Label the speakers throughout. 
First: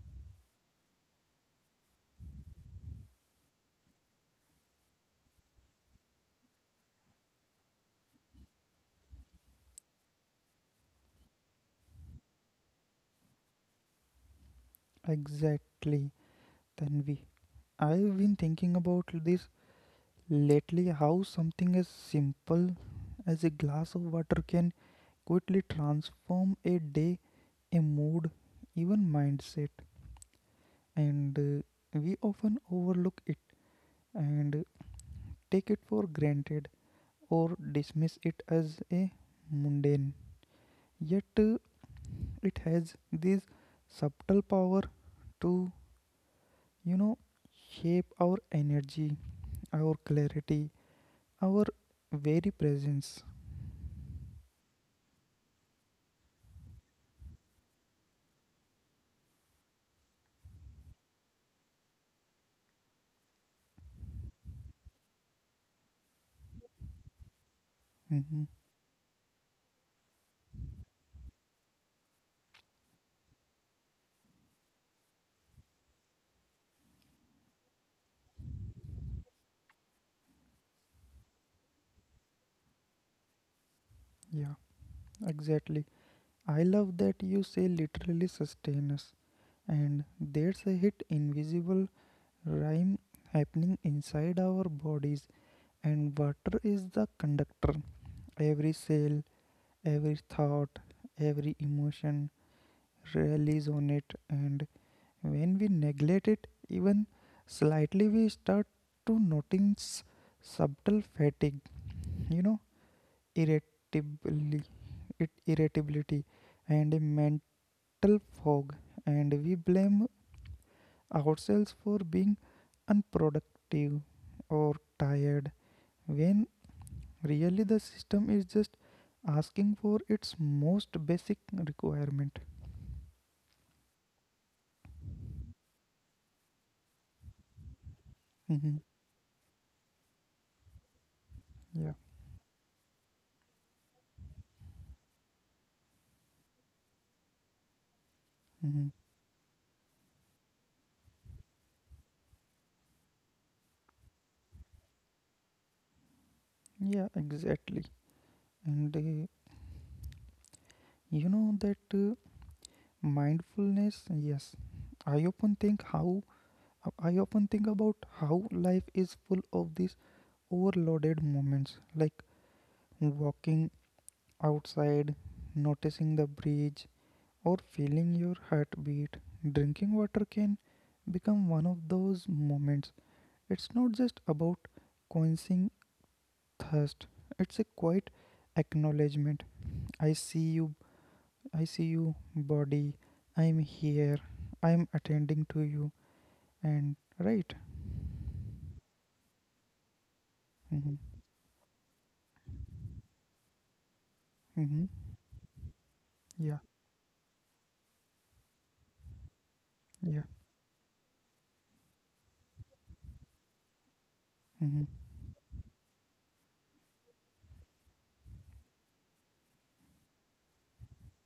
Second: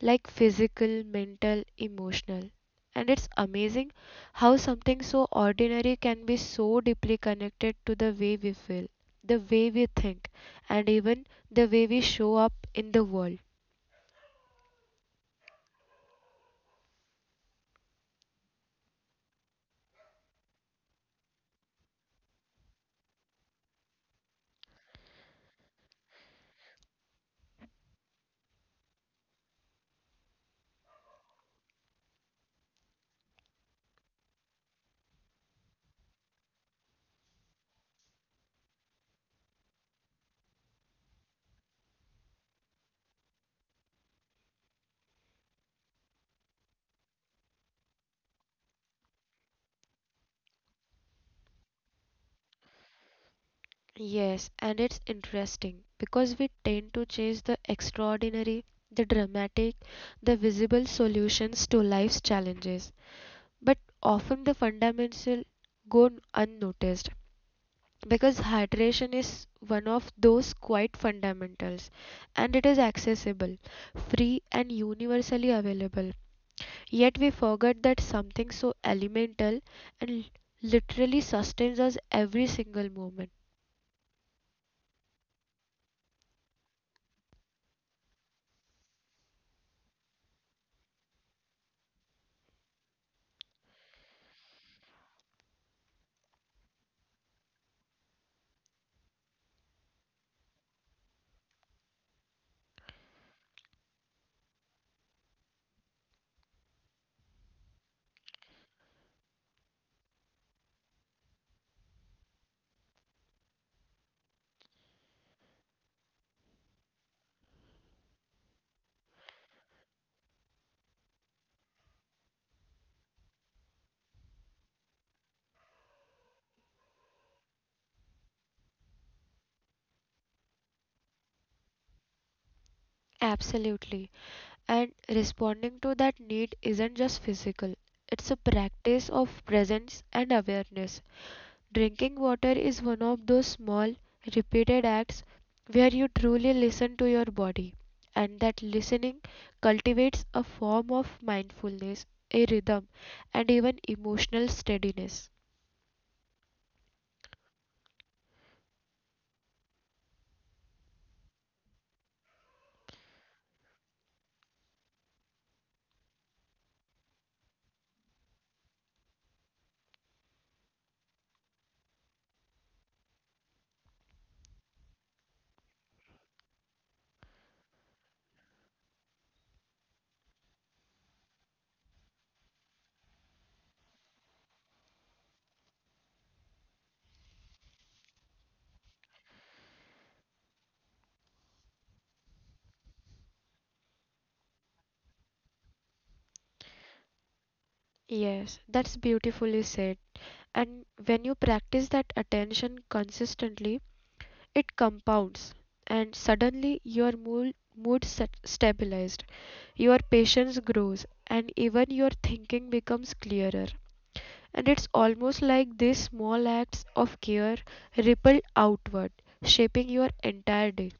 Speaker 1: like physical, mental, emotional. And it's amazing how something so ordinary can be so deeply connected to the way we feel, the way we think, and even the way we show up in the world.
Speaker 2: Exactly, Tanvi. I've been thinking about this lately, how something as simple as a glass of water can quickly transform a day, a mood, even mindset. And We often overlook it and take it for granted or dismiss it as a mundane, yet it has this subtle power to you know shape our energy, our clarity, our very presence.
Speaker 1: Yes, and it's interesting because we tend to chase the extraordinary, the dramatic, the visible solutions to life's challenges, but often the fundamental unnoticed
Speaker 2: hmm
Speaker 1: because hydration is one of those quite fundamentals and it is accessible, free and universally available. Yet we forget that something so elemental and literally sustains us every single moment.
Speaker 2: yeah, exactly. I love that you say literally sustain us, and there's a hit invisible rhyme happening inside our bodies. And water is the conductor. Every cell, every thought, every emotion relies on it. And when we neglect it, even slightly, we start to notice subtle fatigue, you know, irritability, irritability, and a mental fog. And we blame ourselves for being unproductive or tired when really, the system is just asking for its most basic requirement.
Speaker 1: Absolutely. And responding to that need isn't just physical, it's a
Speaker 2: hmm
Speaker 1: practice of presence and awareness.
Speaker 2: Yeah.
Speaker 1: Drinking water is one of those small, repeated acts where you truly listen to your body, and that
Speaker 2: hmm
Speaker 1: listening cultivates a form of mindfulness, a rhythm, and even emotional steadiness.
Speaker 2: Yeah, exactly. And you know that mindfulness, yes. I often think how I often think about how life is full of these overloaded moments like walking outside, noticing the breeze, or feeling your heartbeat. Drinking water can become one of those moments. It's not just about quenching thirst, it's a quiet acknowledgement. I see you. I see you, body. I'm here. I'm attending to you. And right.
Speaker 1: Yes, that's beautifully said.
Speaker 2: Mm-hmm.
Speaker 1: And when you practice that attention consistently,
Speaker 2: Mm-hmm.
Speaker 1: it compounds, and
Speaker 2: Yeah.
Speaker 1: suddenly your mood stabilized,
Speaker 2: Yeah.
Speaker 1: your patience grows, and even your thinking becomes clearer.
Speaker 2: Mm-hmm.
Speaker 1: And it's almost like these small acts of care ripple outward, shaping your entire day.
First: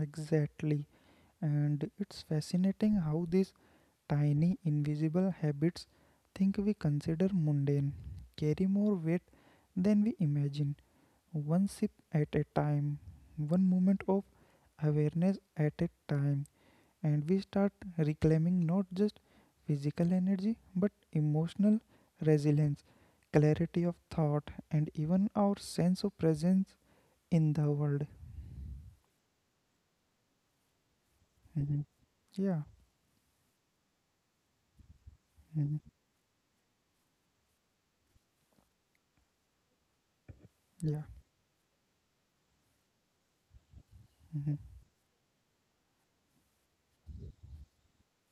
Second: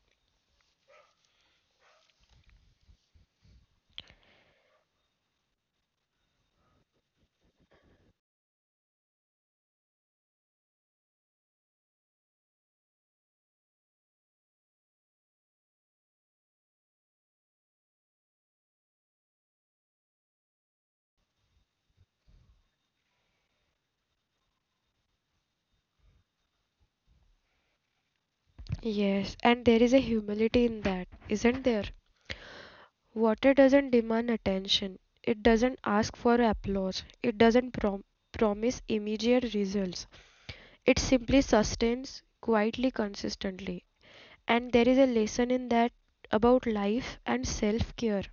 Speaker 2: Exactly. And it's fascinating how these tiny invisible habits think we consider mundane carry more weight than we imagine. One sip at a time, one moment of awareness at a time, and we start reclaiming not just physical energy but emotional resilience, clarity of thought, and even our sense of presence in the world.
Speaker 1: Yes, and there is a humility in that, isn't
Speaker 2: Mhm.
Speaker 1: there?
Speaker 2: Yeah.
Speaker 1: Water doesn't demand attention. It
Speaker 2: Mhm.
Speaker 1: doesn't ask for applause. It doesn't promise immediate results. It
Speaker 2: Yeah.
Speaker 1: simply sustains quietly, consistently.
Speaker 2: Mhm.
Speaker 1: And there is a lesson in that about life and self care.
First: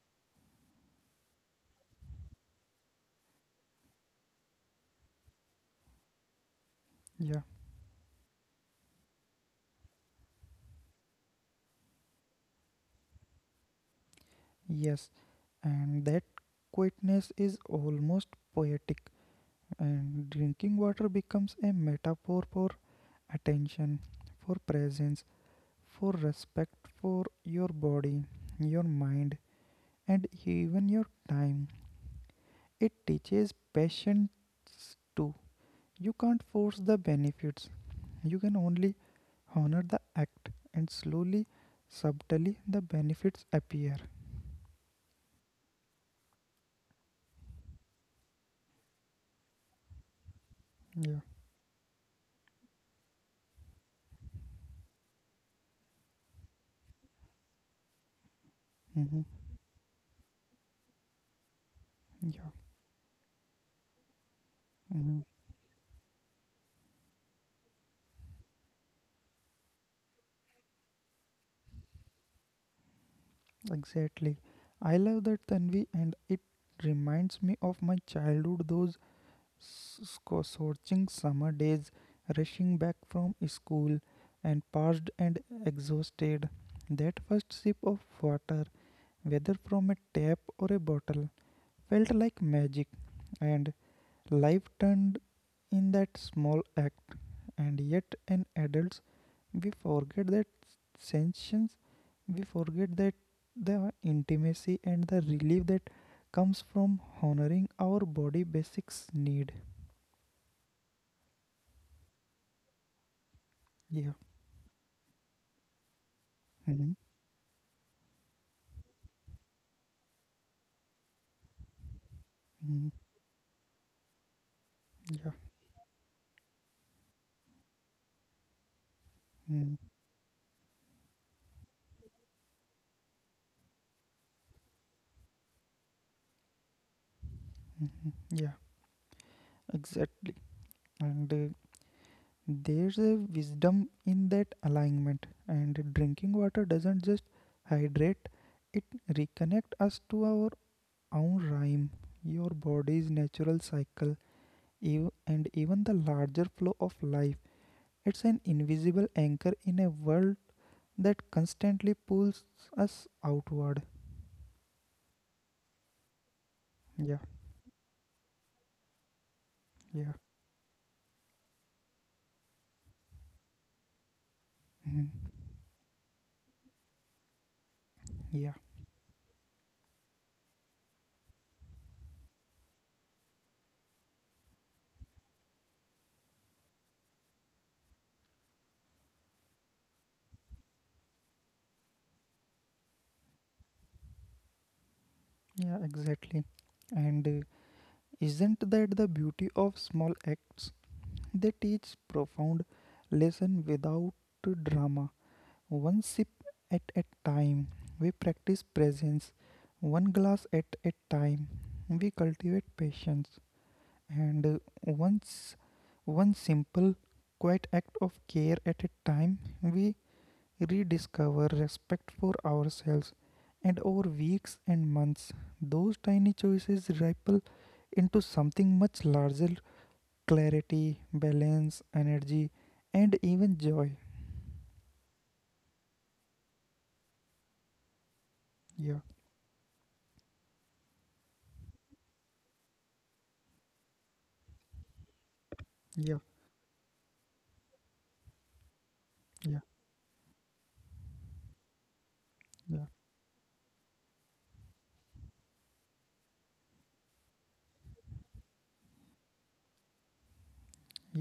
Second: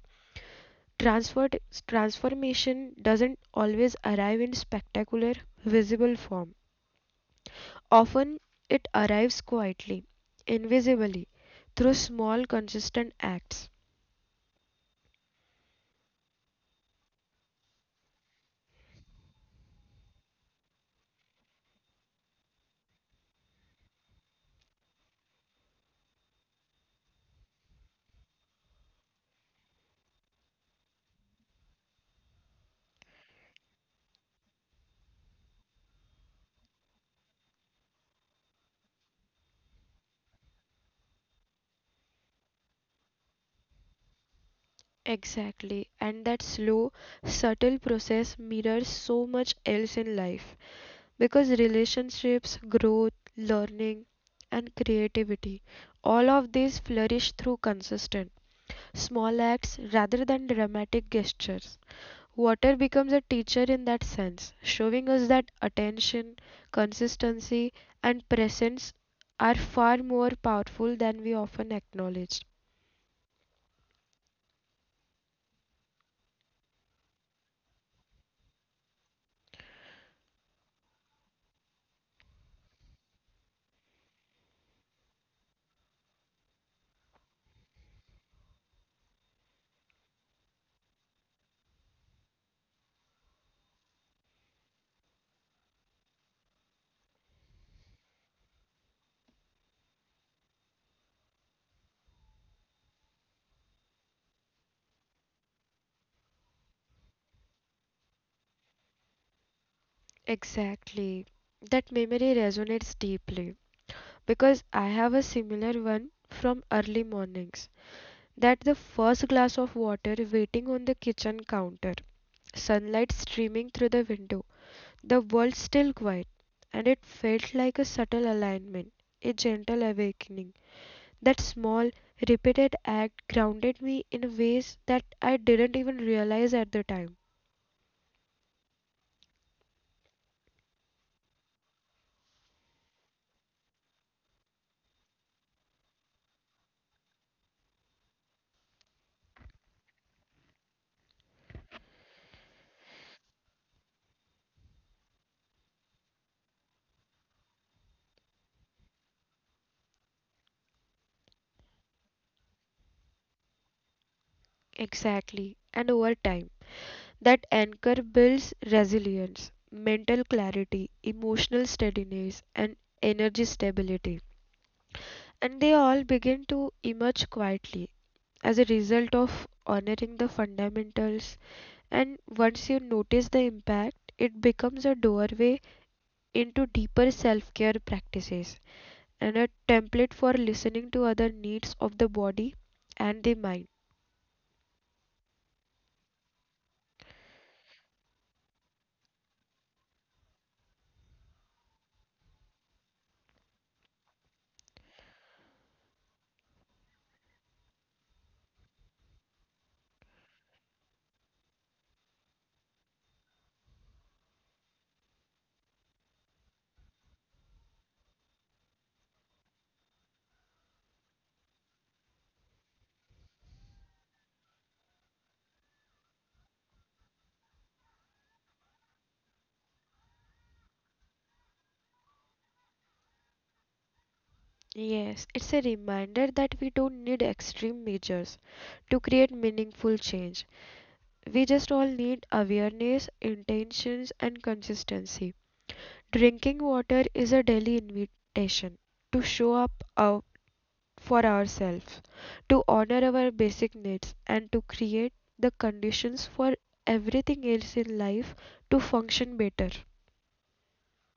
Speaker 1: Transferred, Transformation doesn't always arrive in spectacular, visible form.
Speaker 2: Yeah.
Speaker 1: Often it arrives quietly, invisibly, through small, consistent acts.
Speaker 2: Yes. And that quietness is almost poetic. And drinking water becomes a metaphor for attention, for presence, for respect for your body, your mind, and even your time. It teaches patience too. You can't force the benefits, you can only honor the act, and slowly, subtly, the benefits appear.
Speaker 1: Exactly, and that slow, subtle process mirrors so much else in life
Speaker 2: Yeah.
Speaker 1: because relationships, growth, learning, and creativity all of these flourish through consistent
Speaker 2: Mm-hmm.
Speaker 1: small acts rather than dramatic gestures.
Speaker 2: Yeah.
Speaker 1: Water becomes a teacher in that sense, showing
Speaker 2: Hmm.
Speaker 1: us that attention, consistency, and presence are far more powerful than we often acknowledge.
Speaker 2: Exactly. I love that, Tanvi, and it reminds me of my childhood. Those scorching summer days, rushing back from school, and parched and exhausted. That first sip of water, whether from a tap or a bottle, felt like magic, and life turned in that small act. And yet, as adults, we forget that sensations, we forget that the intimacy and the relief that comes from honoring our body basics need.
Speaker 1: Exactly. That memory resonates deeply
Speaker 2: Yeah.
Speaker 1: because I have a similar one from
Speaker 2: Mhm.
Speaker 1: early mornings. That the first glass of water waiting on the kitchen counter,
Speaker 2: Mhm.
Speaker 1: sunlight streaming through the window,
Speaker 2: Yeah.
Speaker 1: the world still quiet, and it felt like a subtle alignment, a
Speaker 2: Mhm.
Speaker 1: gentle awakening. That small, repeated act grounded me in ways that I didn't even realize at the time.
Speaker 2: Yeah, exactly. And there's a wisdom in that alignment. And drinking water doesn't just hydrate; it reconnect us to our own rhyme, your body's natural cycle, and even the larger flow of life. It's an invisible anchor in a world that constantly pulls us outward.
Speaker 1: Exactly. And over time,
Speaker 2: Yeah.
Speaker 1: that anchor builds resilience,
Speaker 2: Yeah.
Speaker 1: mental clarity, emotional steadiness, and energy stability.
Speaker 2: Mhm.
Speaker 1: And they all begin to emerge quietly
Speaker 2: Yeah.
Speaker 1: as a result of honoring the fundamentals and once you notice the impact, it becomes a doorway into deeper self care practices and a template for listening to other needs of the body and the mind.
Speaker 2: Yeah, exactly. And isn't that the beauty of small acts? They teach profound lesson without drama. One sip at a time. We practice presence. One glass at a time. We cultivate patience. And once one simple quiet act of care at a time, we rediscover respect for ourselves, and over weeks and months those tiny choices ripple into something much larger: clarity, balance, energy, and even joy.
Speaker 1: Yes, it's a reminder that we don't need extreme measures to
Speaker 2: Yeah.
Speaker 1: create meaningful change. We just all need awareness, intentions, and consistency.
Speaker 2: Yeah.
Speaker 1: Drinking water is a daily invitation to show
Speaker 2: Yeah.
Speaker 1: up for ourselves to
Speaker 2: Yeah.
Speaker 1: honor our basic needs and to create the conditions for everything else in life to function better.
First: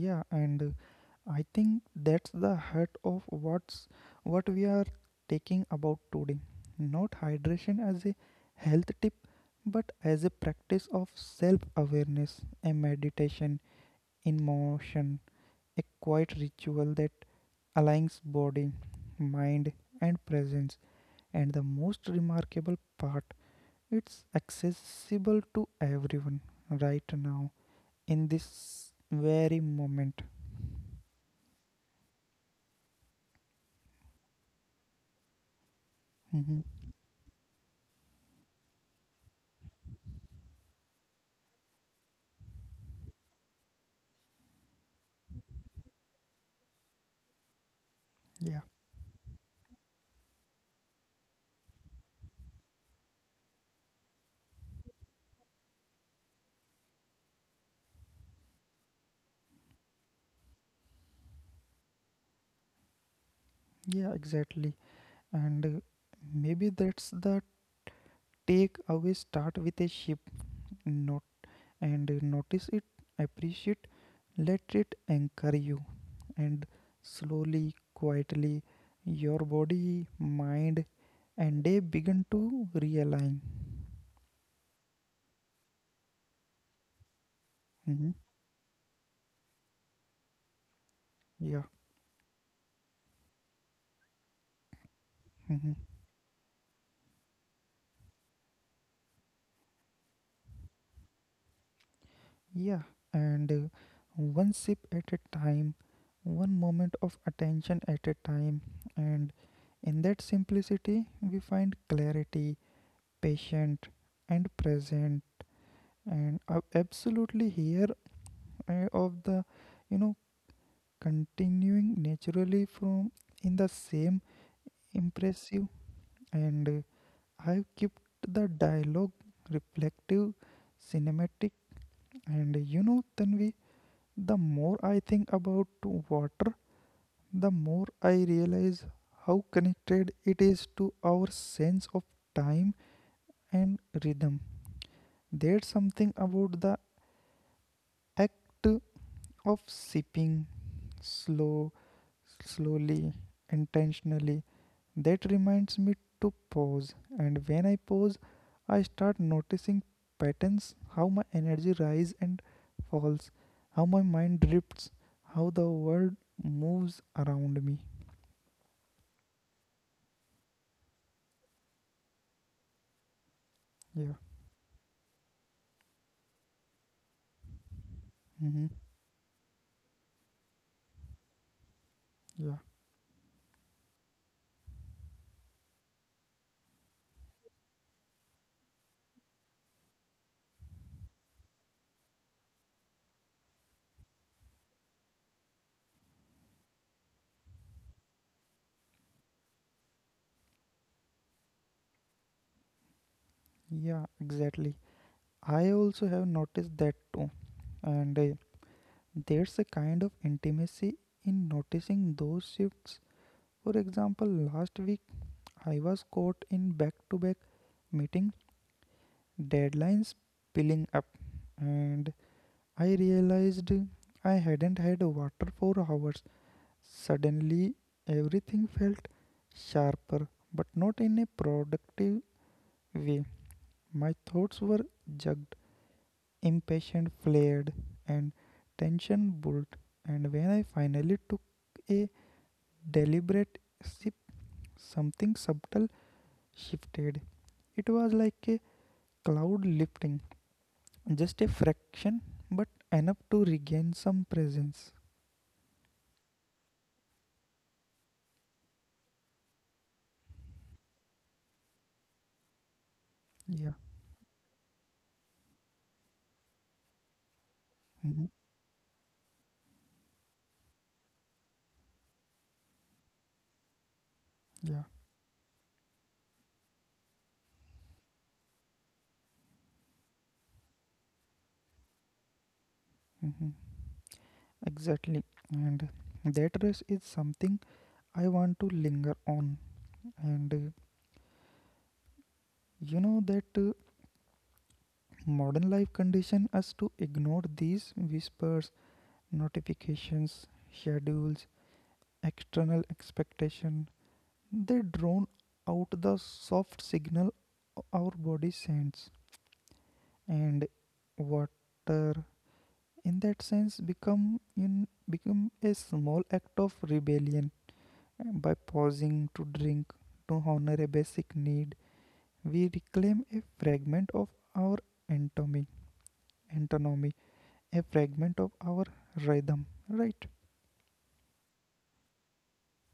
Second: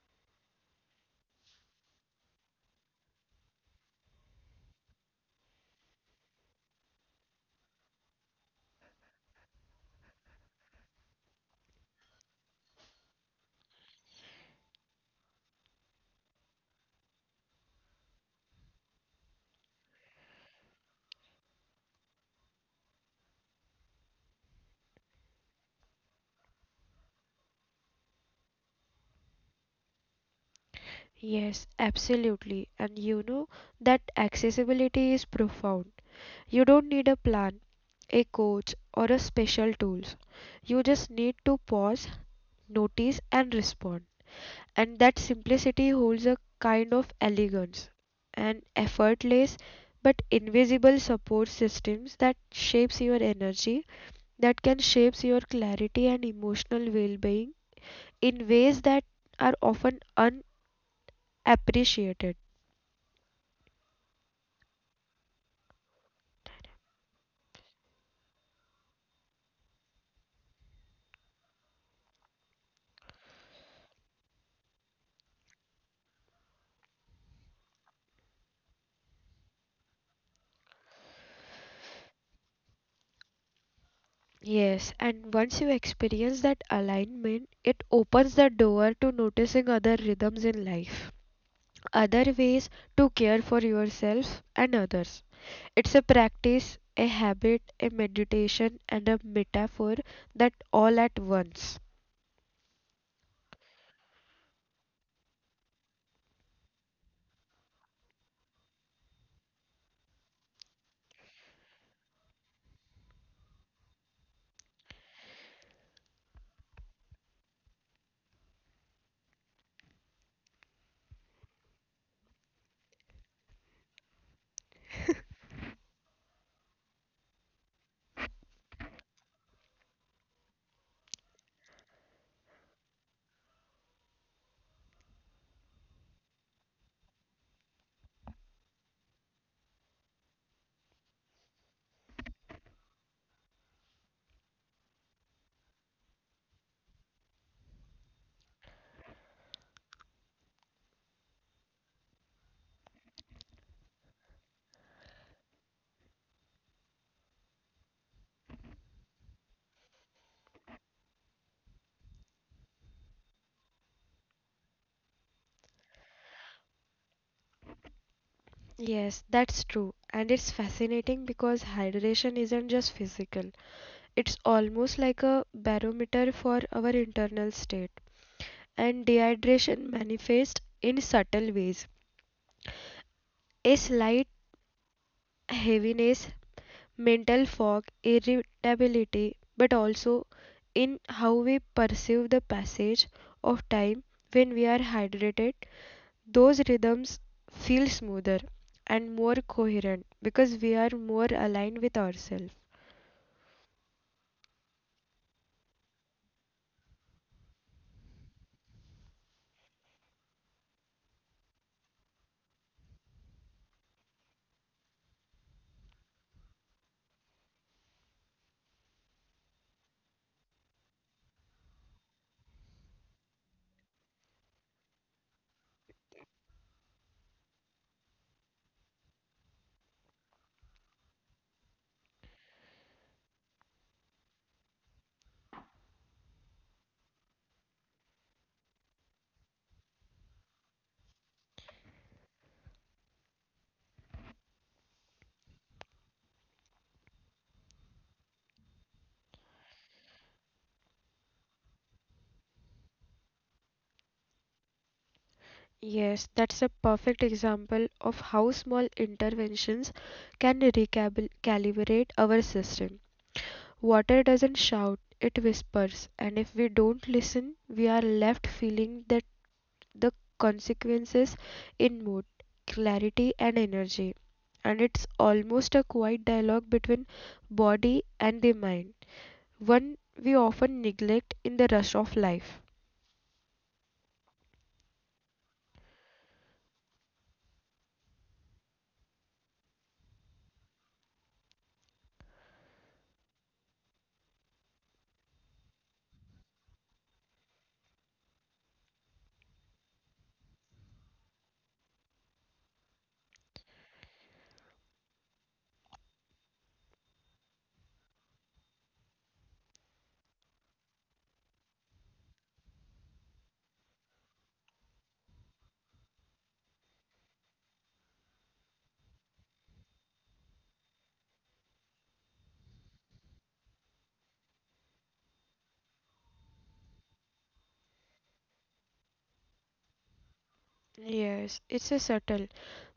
Speaker 2: Yeah and uh, I think that's the heart of what we are taking about today. Not hydration as a health tip, but as a practice of self awareness, a meditation in motion, a quiet ritual that aligns body, mind, and presence. And the most remarkable part, it's accessible to everyone right now in this very moment.
Speaker 1: Yes, absolutely. And you know that accessibility is profound. You
Speaker 2: Hmm.
Speaker 1: don't need a plan, a coach, or a special tools. You just need to pause, notice, and respond. And that simplicity holds a kind of elegance and
Speaker 2: Yeah.
Speaker 1: effortless but invisible support systems that shapes your energy that can shape your clarity and emotional well-being in ways that are often unappreciated.
Speaker 2: Yeah, exactly. And maybe that's the takeaway: start with a ship note, and notice it, appreciate, let it anchor you. And slowly, quietly, your body, mind, and they begin to realign.
Speaker 1: Yes, and once you experience that alignment, it
Speaker 2: Mhm.
Speaker 1: opens the door to noticing other rhythms in life,
Speaker 2: Yeah.
Speaker 1: other ways to care for yourself and others.
Speaker 2: Mhm.
Speaker 1: It's a practice, a habit, a meditation, and a metaphor that all at once.
Speaker 2: Yeah. And one sip at a time, one moment of attention at a time. And in that simplicity, we find clarity, patient, and present. And I absolutely here of the, you know, continuing naturally from in the same impressive, and I've kept the dialogue reflective cinematic and Tanvi, the more I think about water, the more I realize how connected it is to our sense of time and rhythm. There's something about the act of sipping slow slowly, intentionally, that reminds me to pause, and when I pause, I start noticing patterns: how my energy rises and falls, how my mind drifts, how the world moves around me.
Speaker 1: Yes, that's true. And it's fascinating because hydration isn't just physical.
Speaker 2: Yeah.
Speaker 1: It's almost like a barometer for our internal state.
Speaker 2: Mm-hmm.
Speaker 1: And dehydration manifests in subtle ways.
Speaker 2: Yeah.
Speaker 1: A slight heaviness, mental fog, irritability, but also in how we perceive the passage of time when we are hydrated. Those rhythms feel smoother and more coherent because we are more aligned with ourselves.
Speaker 2: Yeah, exactly. I also have noticed that too, and there's a kind of intimacy in noticing those shifts. For example, last week I was caught in back to back meetings, deadlines piling up, and I realized I hadn't had water for hours. Suddenly, everything felt sharper, but not in a productive way. My thoughts were jugged, impatient flared, and tension built. And when I finally took a deliberate sip, something subtle shifted. It was like a cloud lifting. Just a fraction, but enough to regain some presence.
Speaker 1: Yes, that's a perfect example of how small interventions can recalibrate our system.
Speaker 2: Yeah.
Speaker 1: Water doesn't shout, it whispers, and if we don't listen, we are
Speaker 2: Hmm.
Speaker 1: left feeling that the consequences in mood, clarity, and energy.
Speaker 2: Yeah.
Speaker 1: And it's almost a quiet dialogue between body and the mind, one we often neglect in the rush of life.
Speaker 2: Hmm. Exactly. And that rest is something I want to linger on. And you know that modern life condition us to ignore these whispers: notifications, schedules, external expectation. They drone out the soft signal our body sends. And water, in that sense, become a small act of rebellion. By pausing to drink, to honor a basic need, we reclaim a fragment of our anatomy, antonomy, a fragment of our rhythm, right?
Speaker 1: Yes, it's a subtle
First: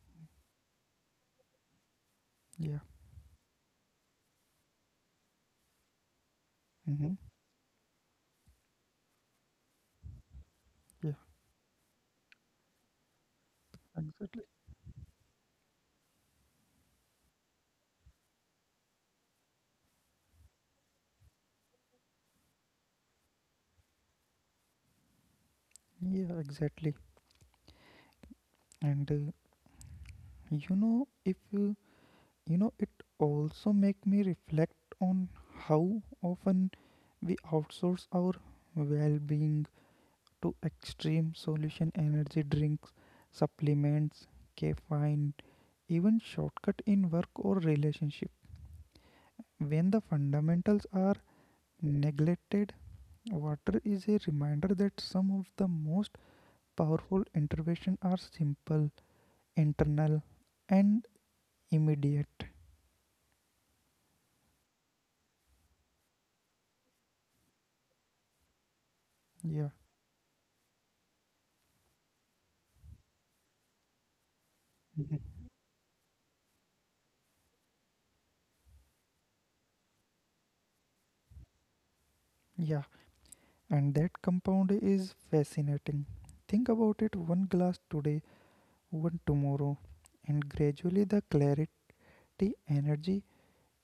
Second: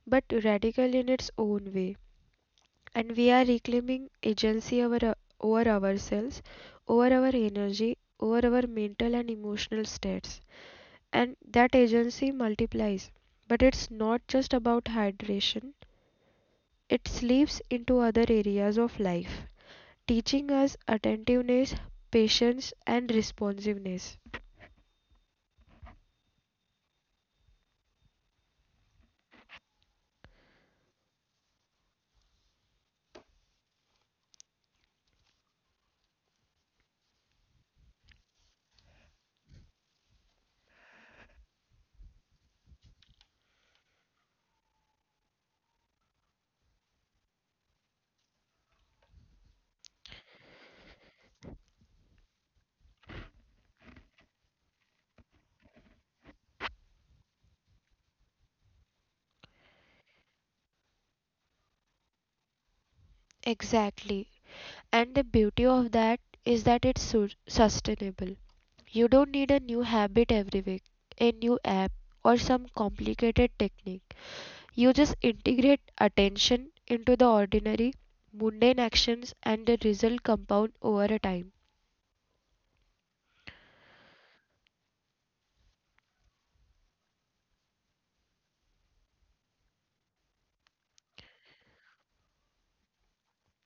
Speaker 1: but radical in its own way.
Speaker 2: Yeah.
Speaker 1: And we are reclaiming over ourselves,
Speaker 2: Mm-hmm.
Speaker 1: over our energy, over our mental and emotional states.
Speaker 2: Yeah,
Speaker 1: And that agency multiplies. But it's not
Speaker 2: exactly.
Speaker 1: just about hydration, it slips into other areas of life, teaching us attentiveness, patience, and responsiveness.
Speaker 2: Yeah, exactly. And you know if you you know it also make me reflect on how often we outsource our well-being to extreme solution: energy drinks, supplements, caffeine, even shortcut in work or relationship. When the fundamentals are neglected, water is a reminder that some of the most powerful interventions are simple, internal, and immediate.
Speaker 1: Exactly. And the beauty of that is that it's sustainable. You don't
Speaker 2: Yeah.
Speaker 1: need a new habit every week, a new app, or some complicated technique. You
Speaker 2: Mhm.
Speaker 1: just integrate attention into the ordinary, mundane actions, and the result compound over a time.
Speaker 2: Yeah, and that compound is fascinating. Think about it: one glass today, one tomorrow, and gradually the clarity, the energy,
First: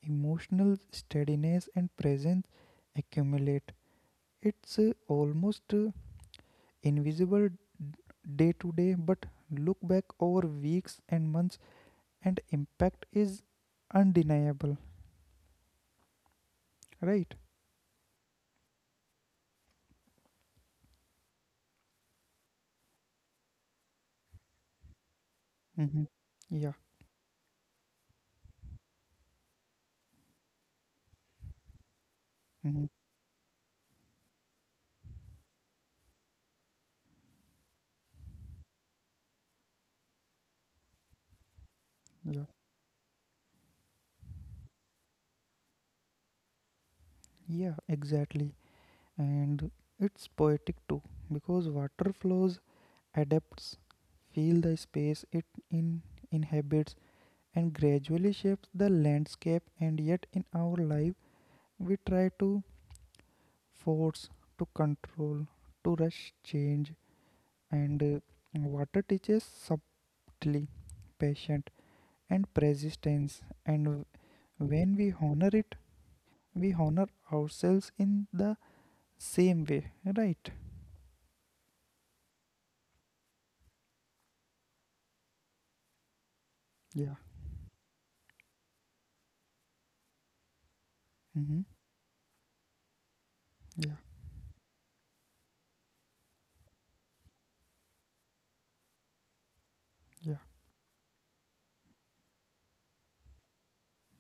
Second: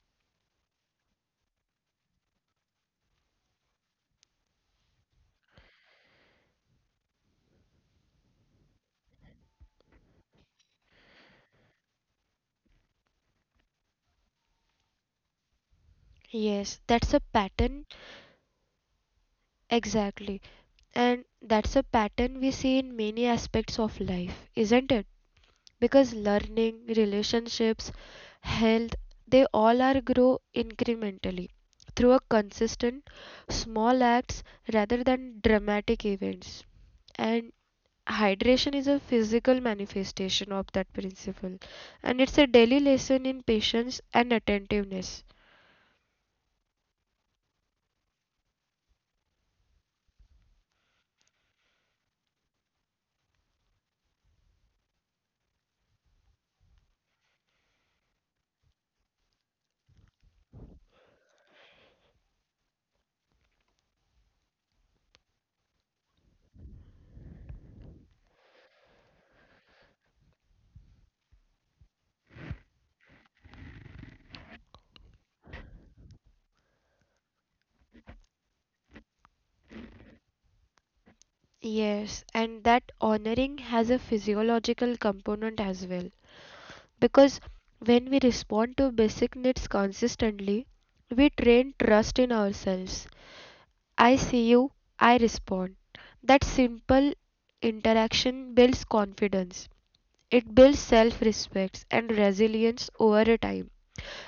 Speaker 2: emotional steadiness, and presence accumulate. It's almost invisible day to day, but look back over weeks and months, and impact is undeniable,
Speaker 1: Yes, that's a
Speaker 2: right?
Speaker 1: pattern exactly. And that's a pattern we see in many aspects of life, isn't it? Because
Speaker 2: Mm-hmm. Yeah.
Speaker 1: learning, relationships, health, they all are grow incrementally through a
Speaker 2: Mm-hmm.
Speaker 1: consistent small acts rather than dramatic events. And hydration is a physical manifestation of that principle and it's a
Speaker 2: Yeah.
Speaker 1: daily lesson in patience and attentiveness.
Speaker 2: Yeah, exactly. And it's poetic too, because water flows, adapts, feel the space it in inhabits, and gradually shapes the landscape. And yet in our life we try to force, to control, to rush change, and water teaches subtly patient and persistence. And when we honor it, we honor ourselves in the same way, right?
Speaker 1: Yes, and that honoring has a physiological component as well.
Speaker 2: Yeah.
Speaker 1: Because when we respond to basic needs consistently, we
Speaker 2: Mm-hmm.
Speaker 1: train trust in ourselves. I see you, I respond. That simple interaction builds confidence.
Speaker 2: Yeah. Yeah.
Speaker 1: It builds self respect and resilience over a time.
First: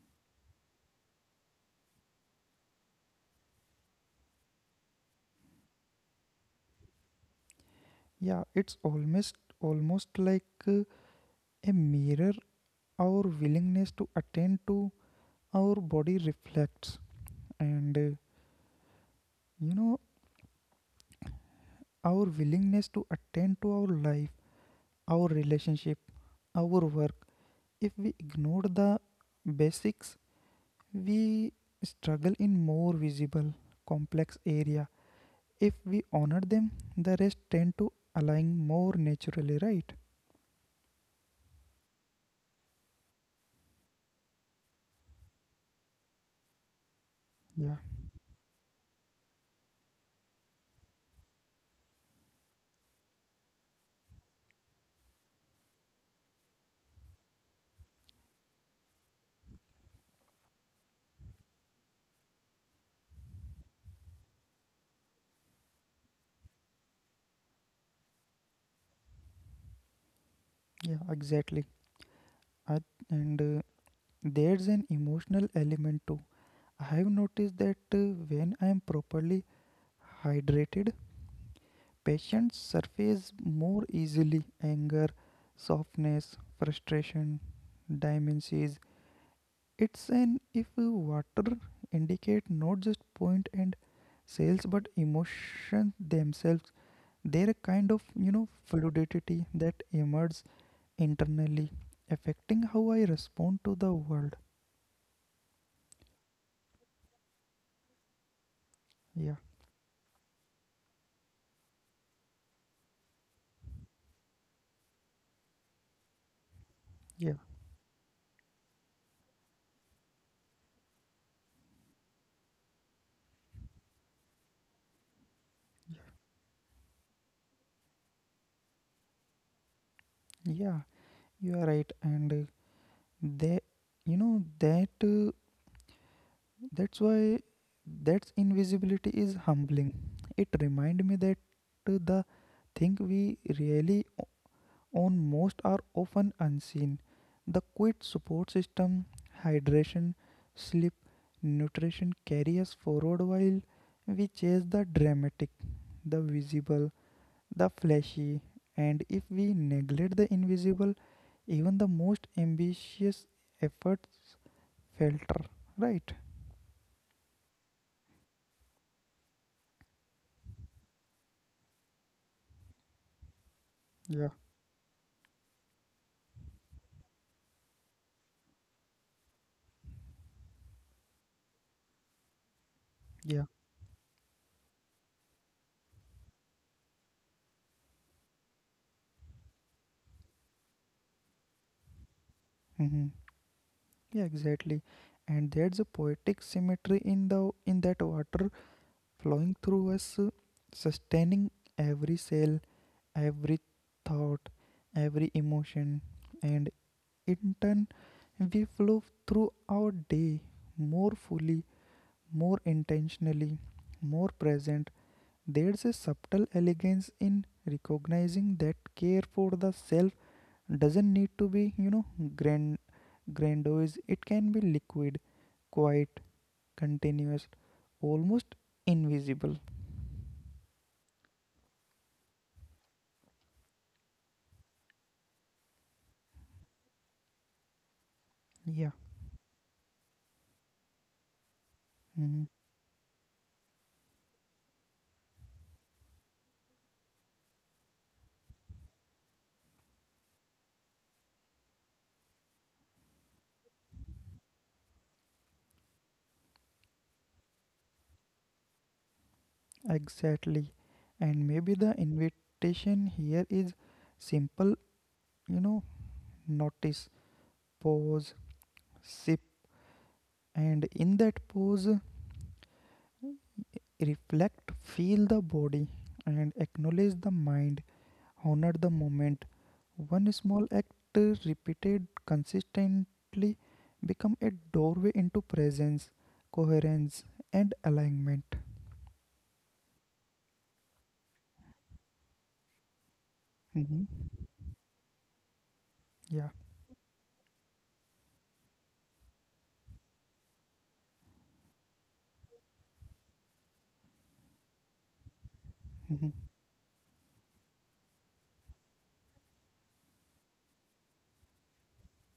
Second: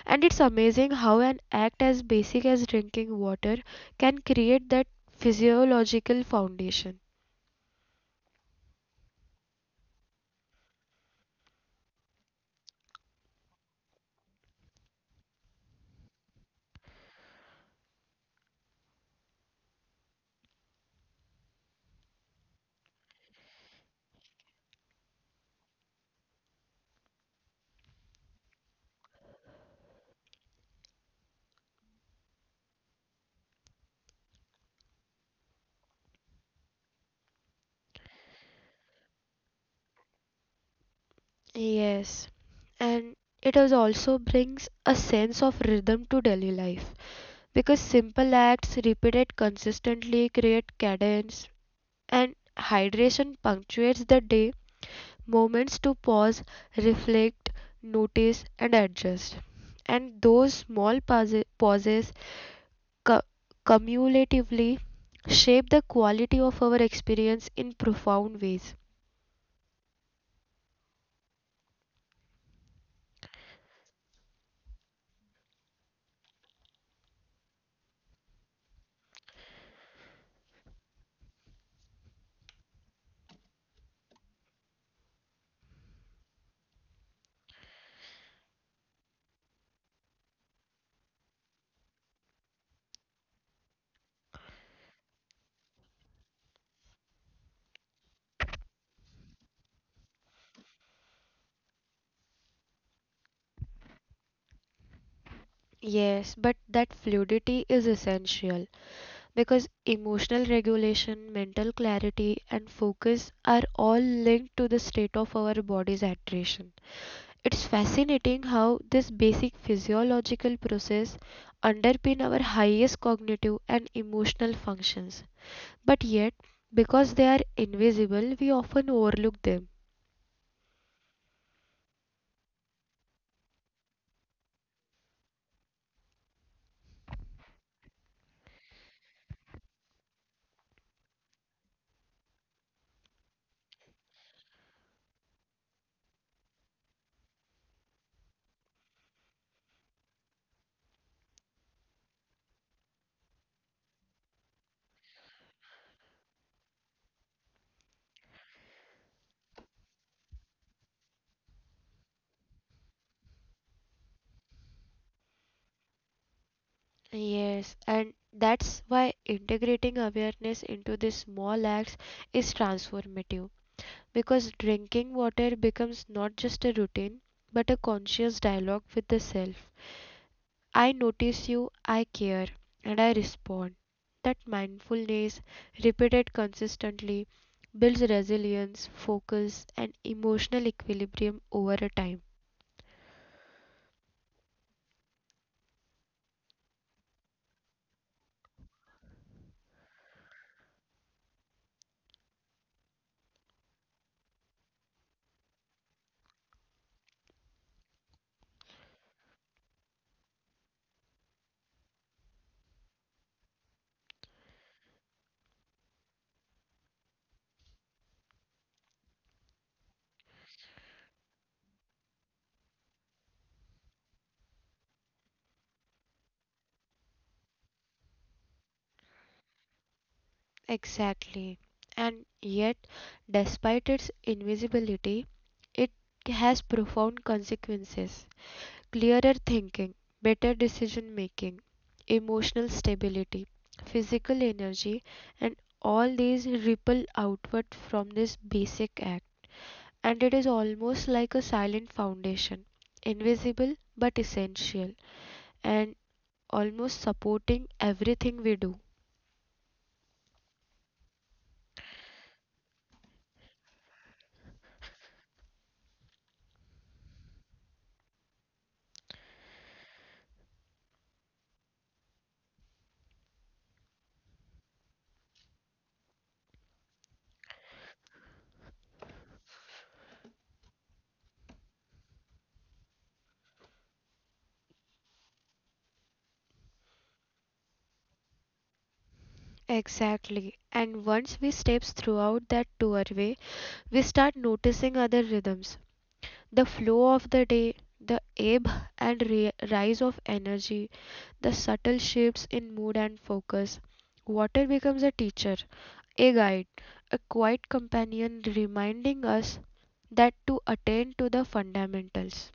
Speaker 1: And it's amazing how an act as basic as drinking water can create that physiological foundation.
Speaker 2: Yeah, it's almost like a mirror. Our willingness to attend to our body reflects, and you know our willingness to attend to our life, our relationship, our work. If we ignore the basics, we struggle in more visible complex area. If we honor them, the rest tend to align more naturally, right?
Speaker 1: Yes, and it is also brings a sense of rhythm to daily life.
Speaker 2: Yeah.
Speaker 1: Because simple acts repeated consistently create cadence and hydration punctuates the day moments to pause reflect notice and adjust and those small pauses cu- cumulatively shape the quality of our experience in profound ways.
Speaker 2: Yeah, exactly. I, and There's an emotional element too. I have noticed that when I am properly hydrated, Patients surface more easily: anger, softness, frustration, dimensions. It's an if water indicate not just point and sales but emotion themselves. They're a kind of fluidity that emerges internally, affecting how I respond to the world.
Speaker 1: Yes, but that fluidity is essential
Speaker 2: Yeah.
Speaker 1: because emotional regulation, mental clarity, and focus are all linked to the state of our body's hydration.
Speaker 2: Yeah.
Speaker 1: It's fascinating how this basic physiological process underpin our highest cognitive and emotional functions. But
Speaker 2: Yeah.
Speaker 1: yet, because they are invisible, we often overlook them.
Speaker 2: Yeah. You are right, and they, you know that. Uh, that's why that invisibility is humbling. It reminds me that the thing we really own most are often unseen. The quiet support system, hydration, sleep, nutrition carry us forward while we chase the dramatic, the visible, the flashy. And if we neglect the invisible, even the most ambitious efforts falter. Right?
Speaker 1: Yes, and that's why integrating awareness into these small acts is transformative.
Speaker 2: Yeah.
Speaker 1: Because drinking water becomes not just a routine but a conscious dialogue with the self. I notice you, I care, and I
Speaker 2: Yeah.
Speaker 1: respond. That mindfulness, repeated consistently, builds resilience, focus, and emotional equilibrium over a time.
Speaker 2: Mm-hmm. Yeah, exactly. And there's a poetic symmetry in the in that water flowing through us, sustaining every cell, every thought, every emotion, and in turn, we flow through our day more fully, more intentionally, more present. There's a subtle elegance in recognizing that care for the self doesn't need to be, grand grandiose. It can be liquid, quite continuous, almost invisible.
Speaker 1: Exactly. And yet, despite its invisibility, it has profound consequences.
Speaker 2: Yeah.
Speaker 1: Clearer thinking, better decision making,
Speaker 2: Mhm.
Speaker 1: emotional stability, physical energy, and all these ripple outward from this basic act. And it is almost like a silent foundation, invisible but essential, and almost supporting everything we do.
Speaker 2: Exactly. And maybe the invitation here is simple, you know, notice, pause, sip, and in that pause, reflect, feel the body, and acknowledge the mind. Honor the moment. One small act repeated consistently become a doorway into presence, coherence, and alignment.
Speaker 1: Exactly. And once we steps throughout that doorway, we
Speaker 2: Mhm.
Speaker 1: start noticing other rhythms the
Speaker 2: Yeah.
Speaker 1: flow of the day, the ebb and rise of energy, the subtle shifts in mood and focus. Water becomes a teacher, a
Speaker 2: Mhm.
Speaker 1: guide, a quiet companion reminding us that to attend to the fundamentals.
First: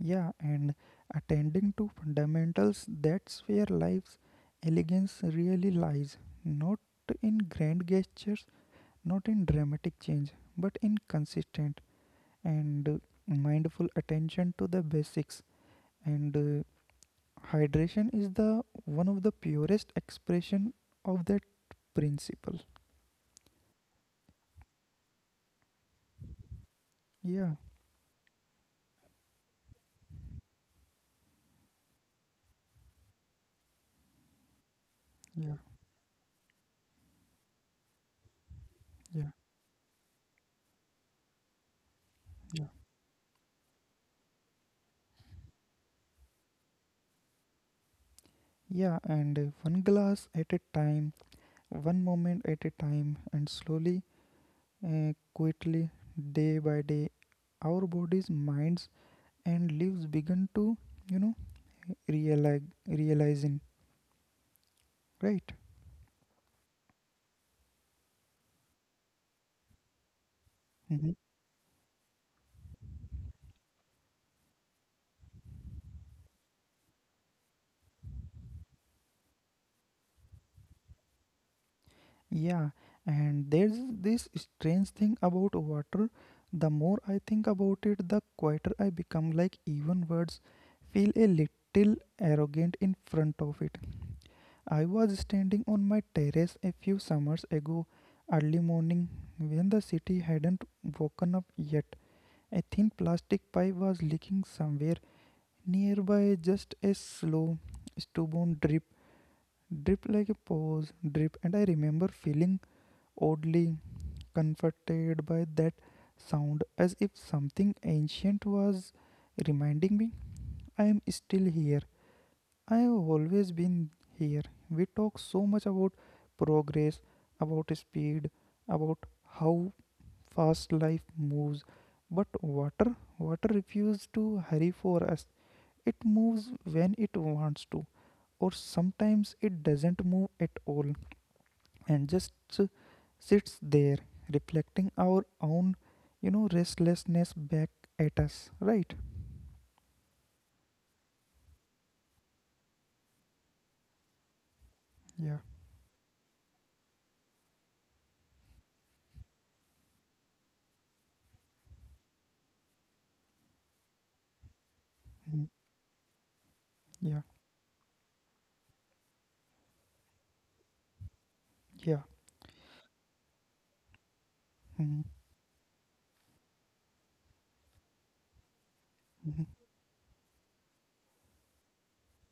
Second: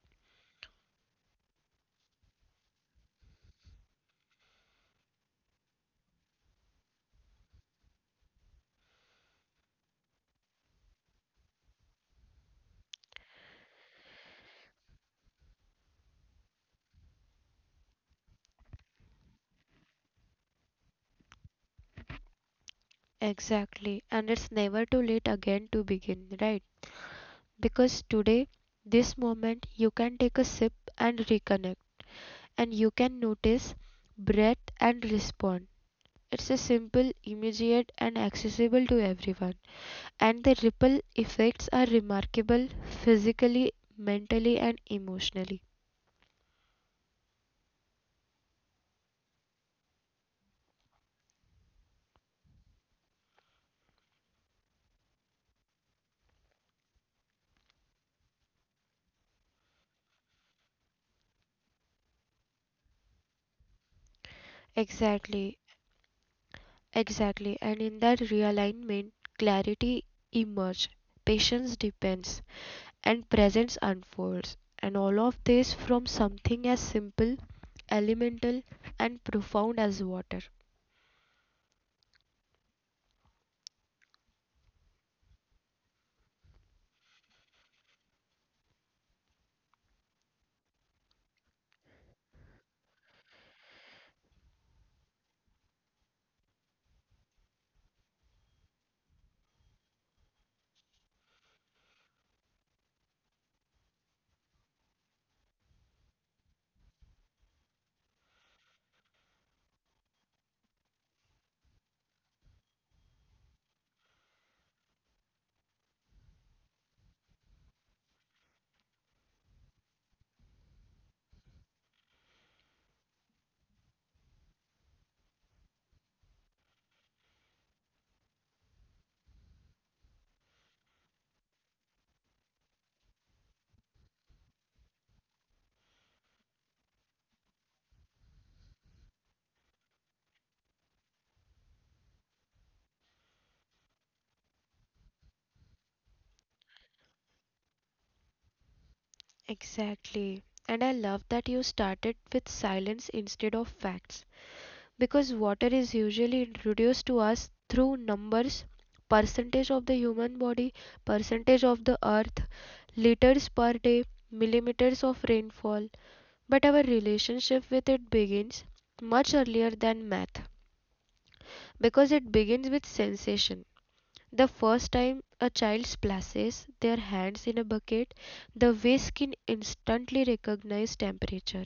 Speaker 2: Yeah, and attending to fundamentals, that's where life's elegance really lies. Not in grand gestures, not in dramatic change, but in consistent and mindful attention to the basics. And Hydration is the one of the purest expression of that principle.
Speaker 1: Exactly, and it's never too late again to begin, right?
Speaker 2: Yeah.
Speaker 1: Because today, this moment, you can take a sip and reconnect, and you can notice, breath, and
Speaker 2: Yeah.
Speaker 1: respond. It's a simple, immediate, and accessible to
Speaker 2: Yeah.
Speaker 1: everyone. And the ripple effects are
Speaker 2: Yeah.
Speaker 1: remarkable physically, mentally, and emotionally.
Speaker 2: Yeah, and one glass at a time, one moment at a time, and slowly, quietly, day by day, our bodies, minds, and lives begin to, you know, realize, realizing, right?
Speaker 1: Exactly, exactly. And in that realignment, clarity emerges, patience depends, and presence unfolds. And all of this from something as simple, elemental, and profound as water.
Speaker 2: Yeah, and there's this strange thing about water. The more I think about it, the quieter I become. Like, even words feel a little arrogant in front of it. I was standing on my terrace a few summers ago, early morning, when the city hadn't woken up yet. A thin plastic pipe was leaking somewhere nearby, just a slow, stubborn drip, drip like a pause, drip, and I remember feeling oddly comforted by that sound, as if something ancient was reminding me. I am still here. I have always been here. We talk so much about progress, about speed, about how fast life moves. But water, water refuses to hurry for us. It moves when it wants to, or sometimes it doesn't move at all and just uh, sits there reflecting our own restlessness back at us, right?
Speaker 1: Exactly. And I love that you started with silence instead of facts
Speaker 2: Yeah,
Speaker 1: because water is usually introduced to us through numbers percentage of the human body percentage of the earth liters per day
Speaker 2: mm,
Speaker 1: millimeters of rainfall but
Speaker 2: yeah,
Speaker 1: our relationship with it begins much earlier than math
Speaker 2: yeah.
Speaker 1: because it begins with sensation
Speaker 2: Mm-hmm.
Speaker 1: the first time a child splashes their hands in a bucket the
Speaker 2: Mm-hmm.
Speaker 1: way skin instantly recognizes temperature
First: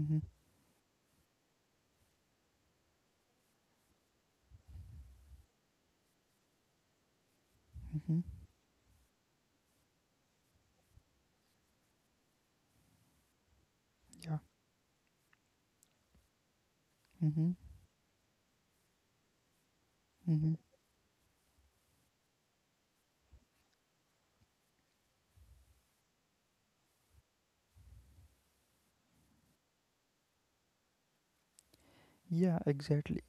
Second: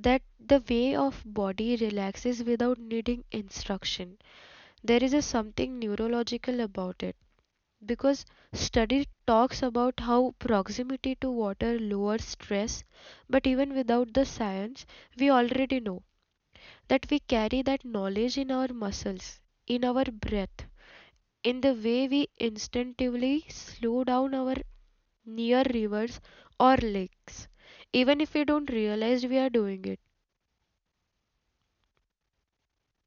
Speaker 2: Mm-hmm.
Speaker 1: the way of body relaxes without needing instruction there is a something neurological about it
Speaker 2: Mm-hmm.
Speaker 1: because study talks about how proximity to water lowers stress but even
Speaker 2: Yeah.
Speaker 1: without the science we already know that we
Speaker 2: Mm-hmm.
Speaker 1: carry that knowledge in our muscles in our
Speaker 2: Mm-hmm.
Speaker 1: breath in the way we instinctively slow down our near rivers or lakes even if we don't realize we are doing it.
Speaker 2: Yeah, exactly.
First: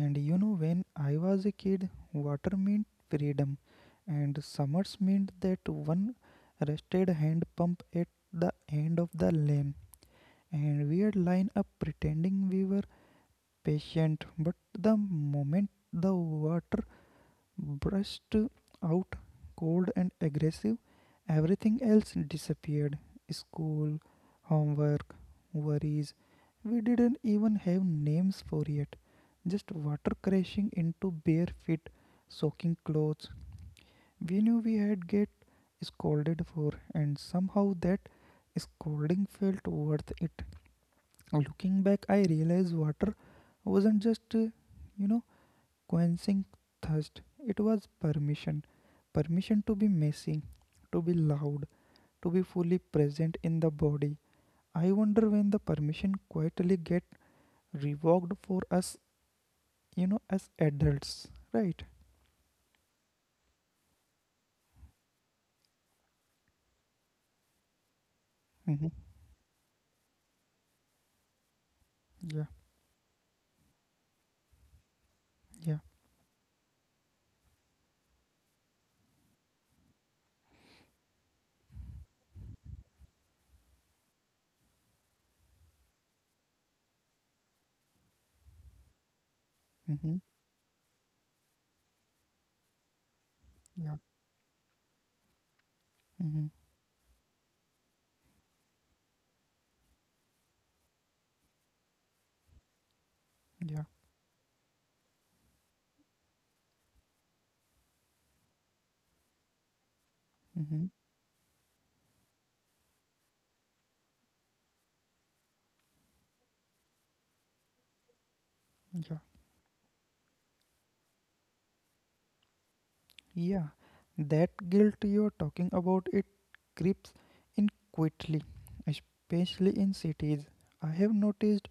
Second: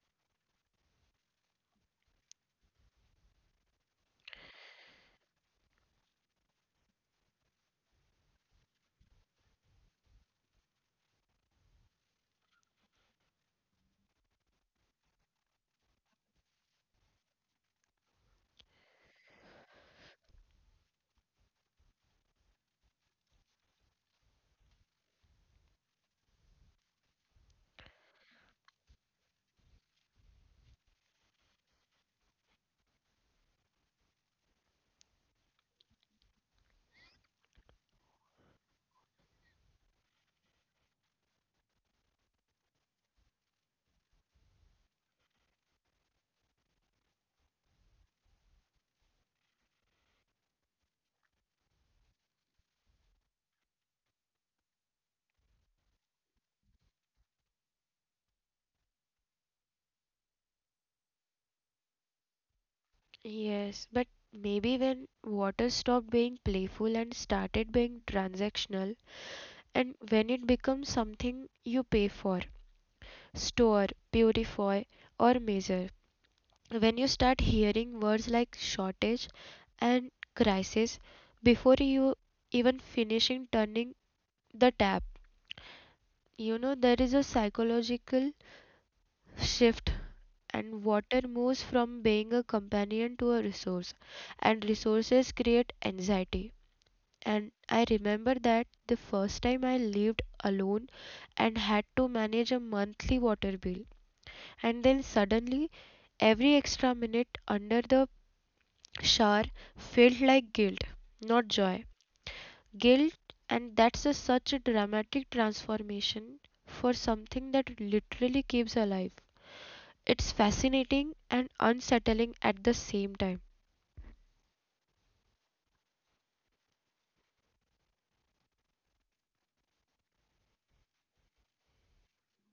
Speaker 2: And when I was a kid, water meant freedom, and summers meant that one rested hand pump at the end of the lane, and we'd line up pretending we were patient. But the moment the water brushed out, cold and aggressive, everything else disappeared school, homework, worries. We didn't even have names for it. Just water crashing into bare feet, soaking clothes. We knew we had get scolded for, and somehow that scolding felt worth it. Looking back, I realized water wasn't just, you know, quenching thirst. It was permission. Permission to be messy, to be loud, to be fully present in the body. I wonder when the permission quietly get revoked for us, as adults, right?
Speaker 1: Yes, but maybe when water stopped being playful and started being transactional
Speaker 2: Mm-hmm.
Speaker 1: and when it becomes something you pay for,
Speaker 2: Yeah,
Speaker 1: store, purify, or measure.
Speaker 2: yeah,
Speaker 1: When you start hearing words like shortage and crisis before you even finishing turning the tap, you know there is a psychological shift and
Speaker 2: mm-hmm.
Speaker 1: water moves from being a companion to a resource and
Speaker 2: Yeah,
Speaker 1: resources create anxiety
Speaker 2: mm-hmm.
Speaker 1: and I remember that the first time I lived alone and had to manage a monthly water bill.
Speaker 2: Yeah,
Speaker 1: And then suddenly, every extra minute under the shower felt like guilt, not
Speaker 2: mm-hmm.
Speaker 1: joy. Guilt, and that's a, such a dramatic transformation for something that literally keeps alive.
Speaker 2: Yeah.
Speaker 1: It's fascinating and unsettling at the same time.
Speaker 2: Yeah, that guilt you're talking about it creeps in quickly, especially in cities. I have noticed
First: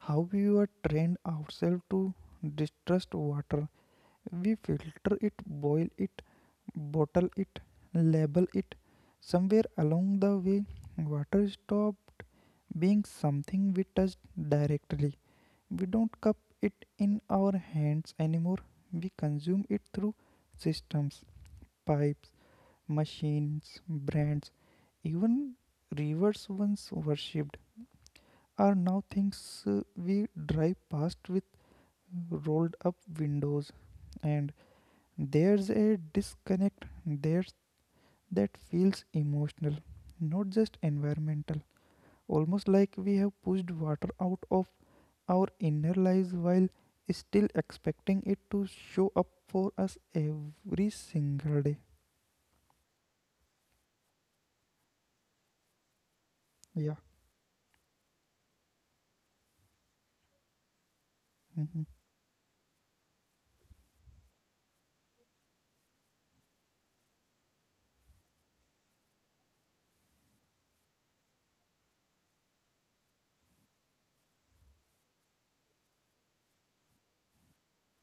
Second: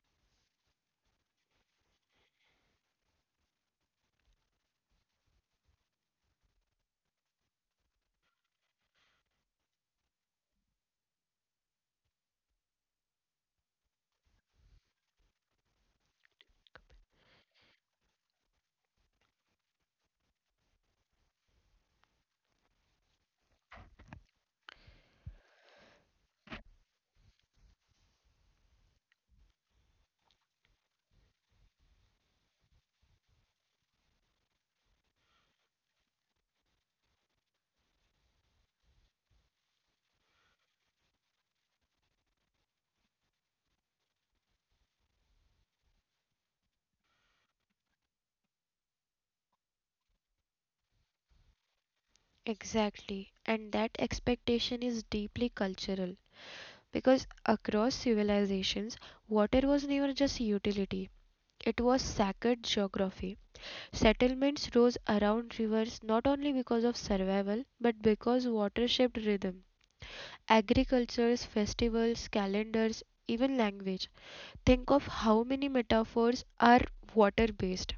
Speaker 2: how we were trained ourselves to distrust water. We filter it, boil it, bottle it, label it. Somewhere along the way, water stopped being something we touched directly. We don't cup it in our hands anymore. We consume it through systems, pipes, machines, brands, even rivers once worshipped are now things we drive past with rolled up windows. And there's a disconnect there that feels emotional, not just environmental. Almost like we have pushed water out of our inner lives while still expecting it to show up for us every single day.
Speaker 1: Exactly, and that expectation is deeply cultural.
Speaker 2: Yeah.
Speaker 1: Because across civilizations, water was never just utility.
Speaker 2: Hmm.
Speaker 1: It was sacred geography. Settlements rose around rivers not only because of survival, but because water shaped rhythm. Agricultures, festivals, calendars, even language. Think of how many metaphors are water based:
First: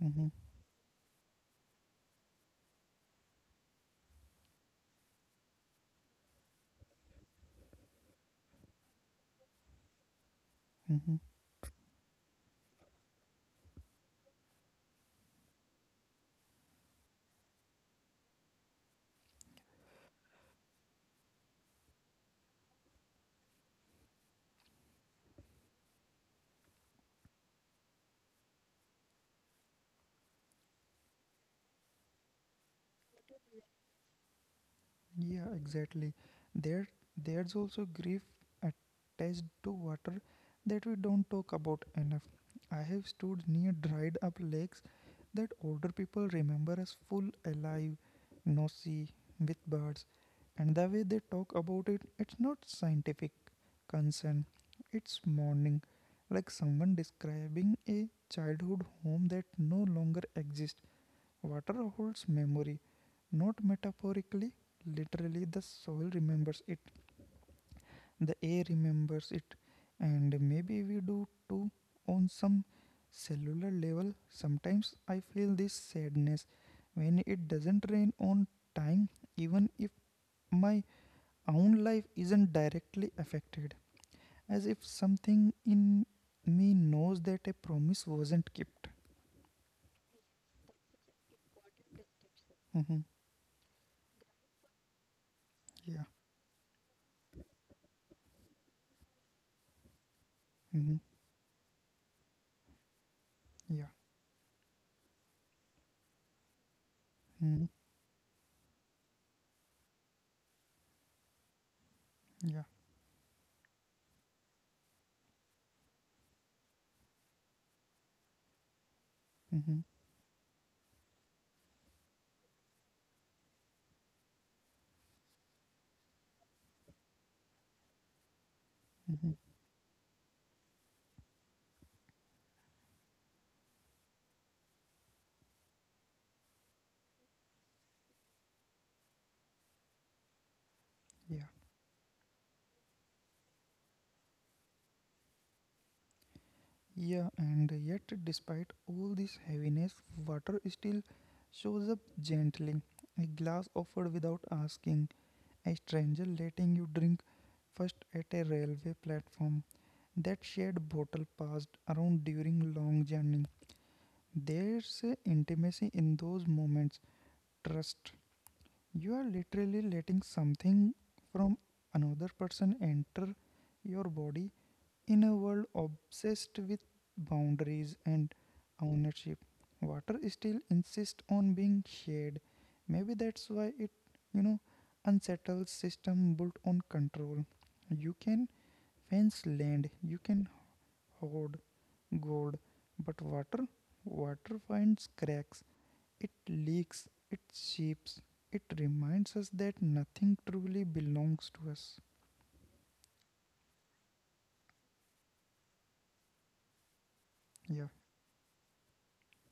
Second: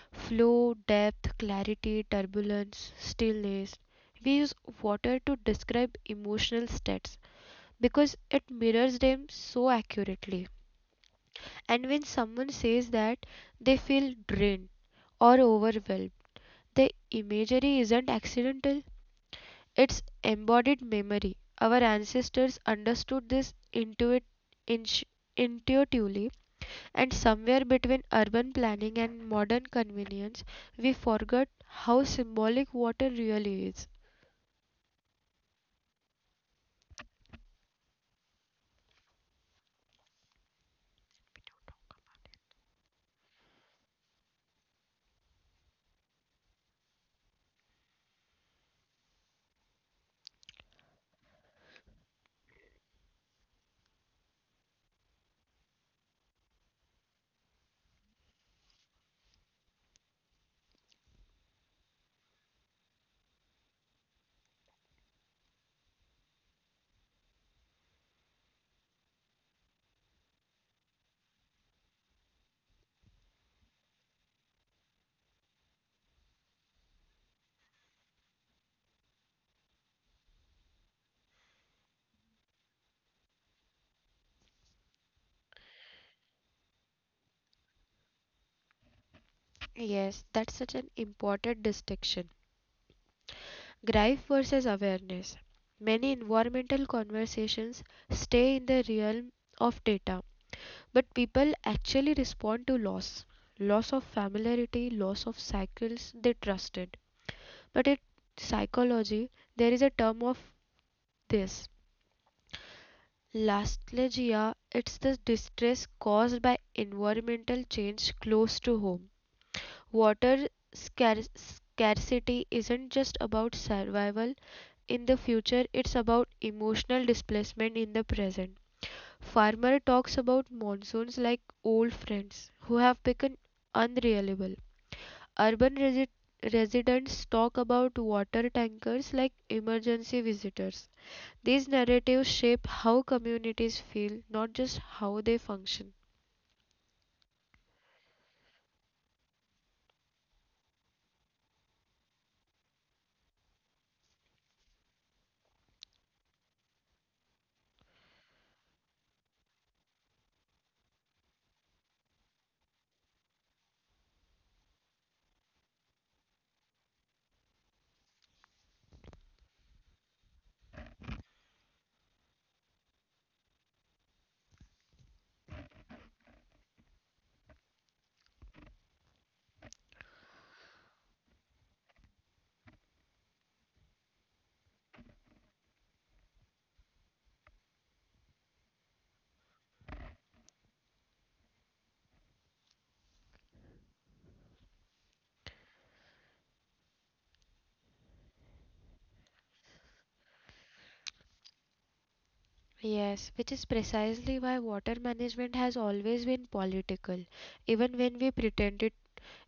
Speaker 2: Hmm.
Speaker 1: flow, depth, clarity, turbulence, stillness. We use water to describe emotional states because it mirrors them so accurately.
Speaker 2: Hmm.
Speaker 1: And when someone says that they feel drained or overwhelmed, the imagery isn't accidental, it's embodied memory. Our ancestors understood this intu- intuitively, and somewhere between urban planning and modern convenience, we forgot how symbolic water really is.
Speaker 2: Yeah, exactly. There, there's also grief attached to water that we don't talk about enough. I have stood near dried up lakes that older people remember as full, alive, noisy, with birds, and the way they talk about it, it's not scientific concern. It's mourning, like someone describing a childhood home that no longer exists. Water holds memory, not metaphorically, literally. The soil remembers it, the air remembers it, and maybe we do too on some cellular level. Sometimes I feel this sadness when it doesn't rain on time, even if my own life isn't directly affected, as if something in me knows that a promise wasn't kept.
Speaker 1: Yes, that's such an important distinction.
Speaker 2: Mhm.
Speaker 1: Grief versus awareness.
Speaker 2: Yeah.
Speaker 1: Many environmental conversations stay in the realm of data,
Speaker 2: Mhm.
Speaker 1: but people actually respond to loss,
Speaker 2: Yeah.
Speaker 1: loss of familiarity, loss of cycles they trusted.
Speaker 2: Mhm.
Speaker 1: But in psychology, there is a term of this:
Speaker 2: Yeah.
Speaker 1: lastalgia. It's the distress caused by environmental change close to home.
Speaker 2: Mm-hmm.
Speaker 1: Water scarcity isn't just about survival in the future, it's about emotional displacement in the present.
Speaker 2: Mm-hmm.
Speaker 1: Farmer talks about monsoons like old friends who have become unreliable. Urban resi- residents talk about water tankers like emergency visitors.
Speaker 2: Yeah,
Speaker 1: These narratives shape how communities feel, not just how they function.
Speaker 2: yeah, and yet, despite all this heaviness, water still shows up gently. A glass offered without asking, a stranger letting you drink first at a railway platform. That shared bottle passed around during long journey. There's a intimacy in those moments. Trust. You are literally letting something from another person enter your body. In a world obsessed with boundaries and ownership, water still insists on being shared. Maybe that's why it, you know, unsettles system built on control. You can fence land, you can hoard gold, but water, water finds cracks. It leaks, it seeps, it reminds us that nothing truly belongs to us.
Speaker 1: Yes, which is precisely why water management has always been political,
Speaker 2: Yeah,
Speaker 1: even when we pretend it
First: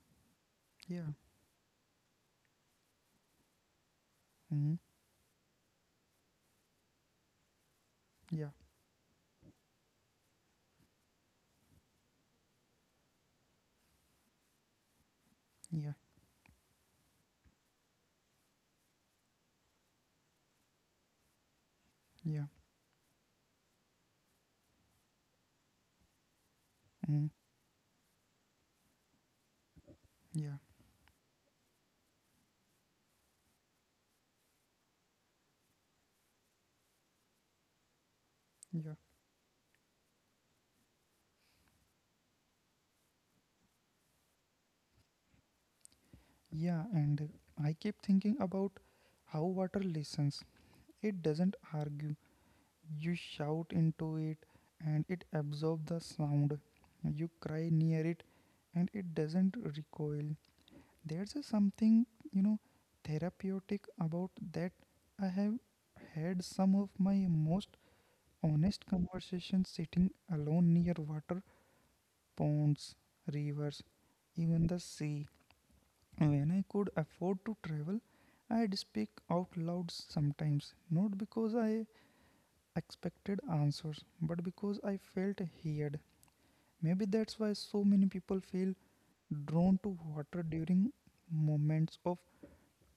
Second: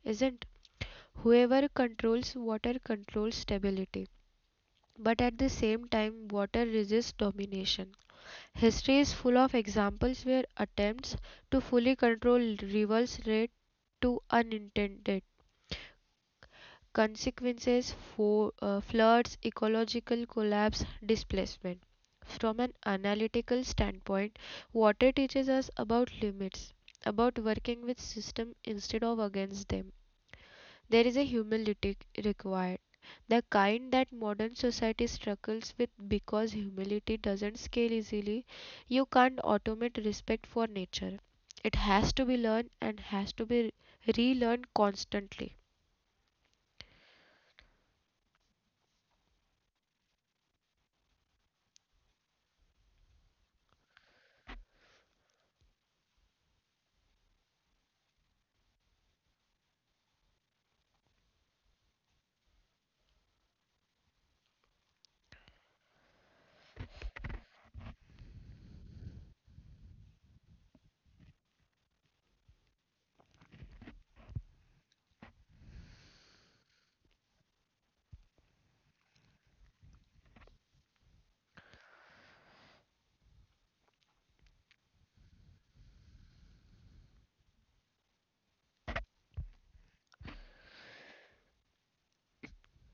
Speaker 1: isn't.
Speaker 2: yeah,
Speaker 1: Whoever controls water controls stability,
Speaker 2: mm,
Speaker 1: but at the same time, water resists domination.
Speaker 2: yeah,
Speaker 1: History is full of examples where attempts to fully control rivers led to unintended
Speaker 2: yeah,
Speaker 1: consequences for floods, ecological collapse, displacement.
Speaker 2: yeah.
Speaker 1: From an analytical standpoint, water teaches us about limits,
Speaker 2: Mm.
Speaker 1: about working with systems instead of against them.
Speaker 2: Yeah,
Speaker 1: There is a humility required, the kind that modern society struggles with because humility doesn't scale easily.
Speaker 2: yeah,
Speaker 1: You can't automate respect for nature. It has to be learned and has to be relearned constantly.
Speaker 2: yeah. And I keep thinking about how water listens. It doesn't argue. You shout into it and it absorbs the sound. You cry near it and it doesn't recoil. There's a something, you know, therapeutic about that. I have had some of my most honest conversations sitting alone near water, ponds, rivers, even the sea. When I could afford to travel, I'd speak out loud sometimes, not because I expected answers, but because I felt heard. Maybe that's why so many people feel drawn to water during moments of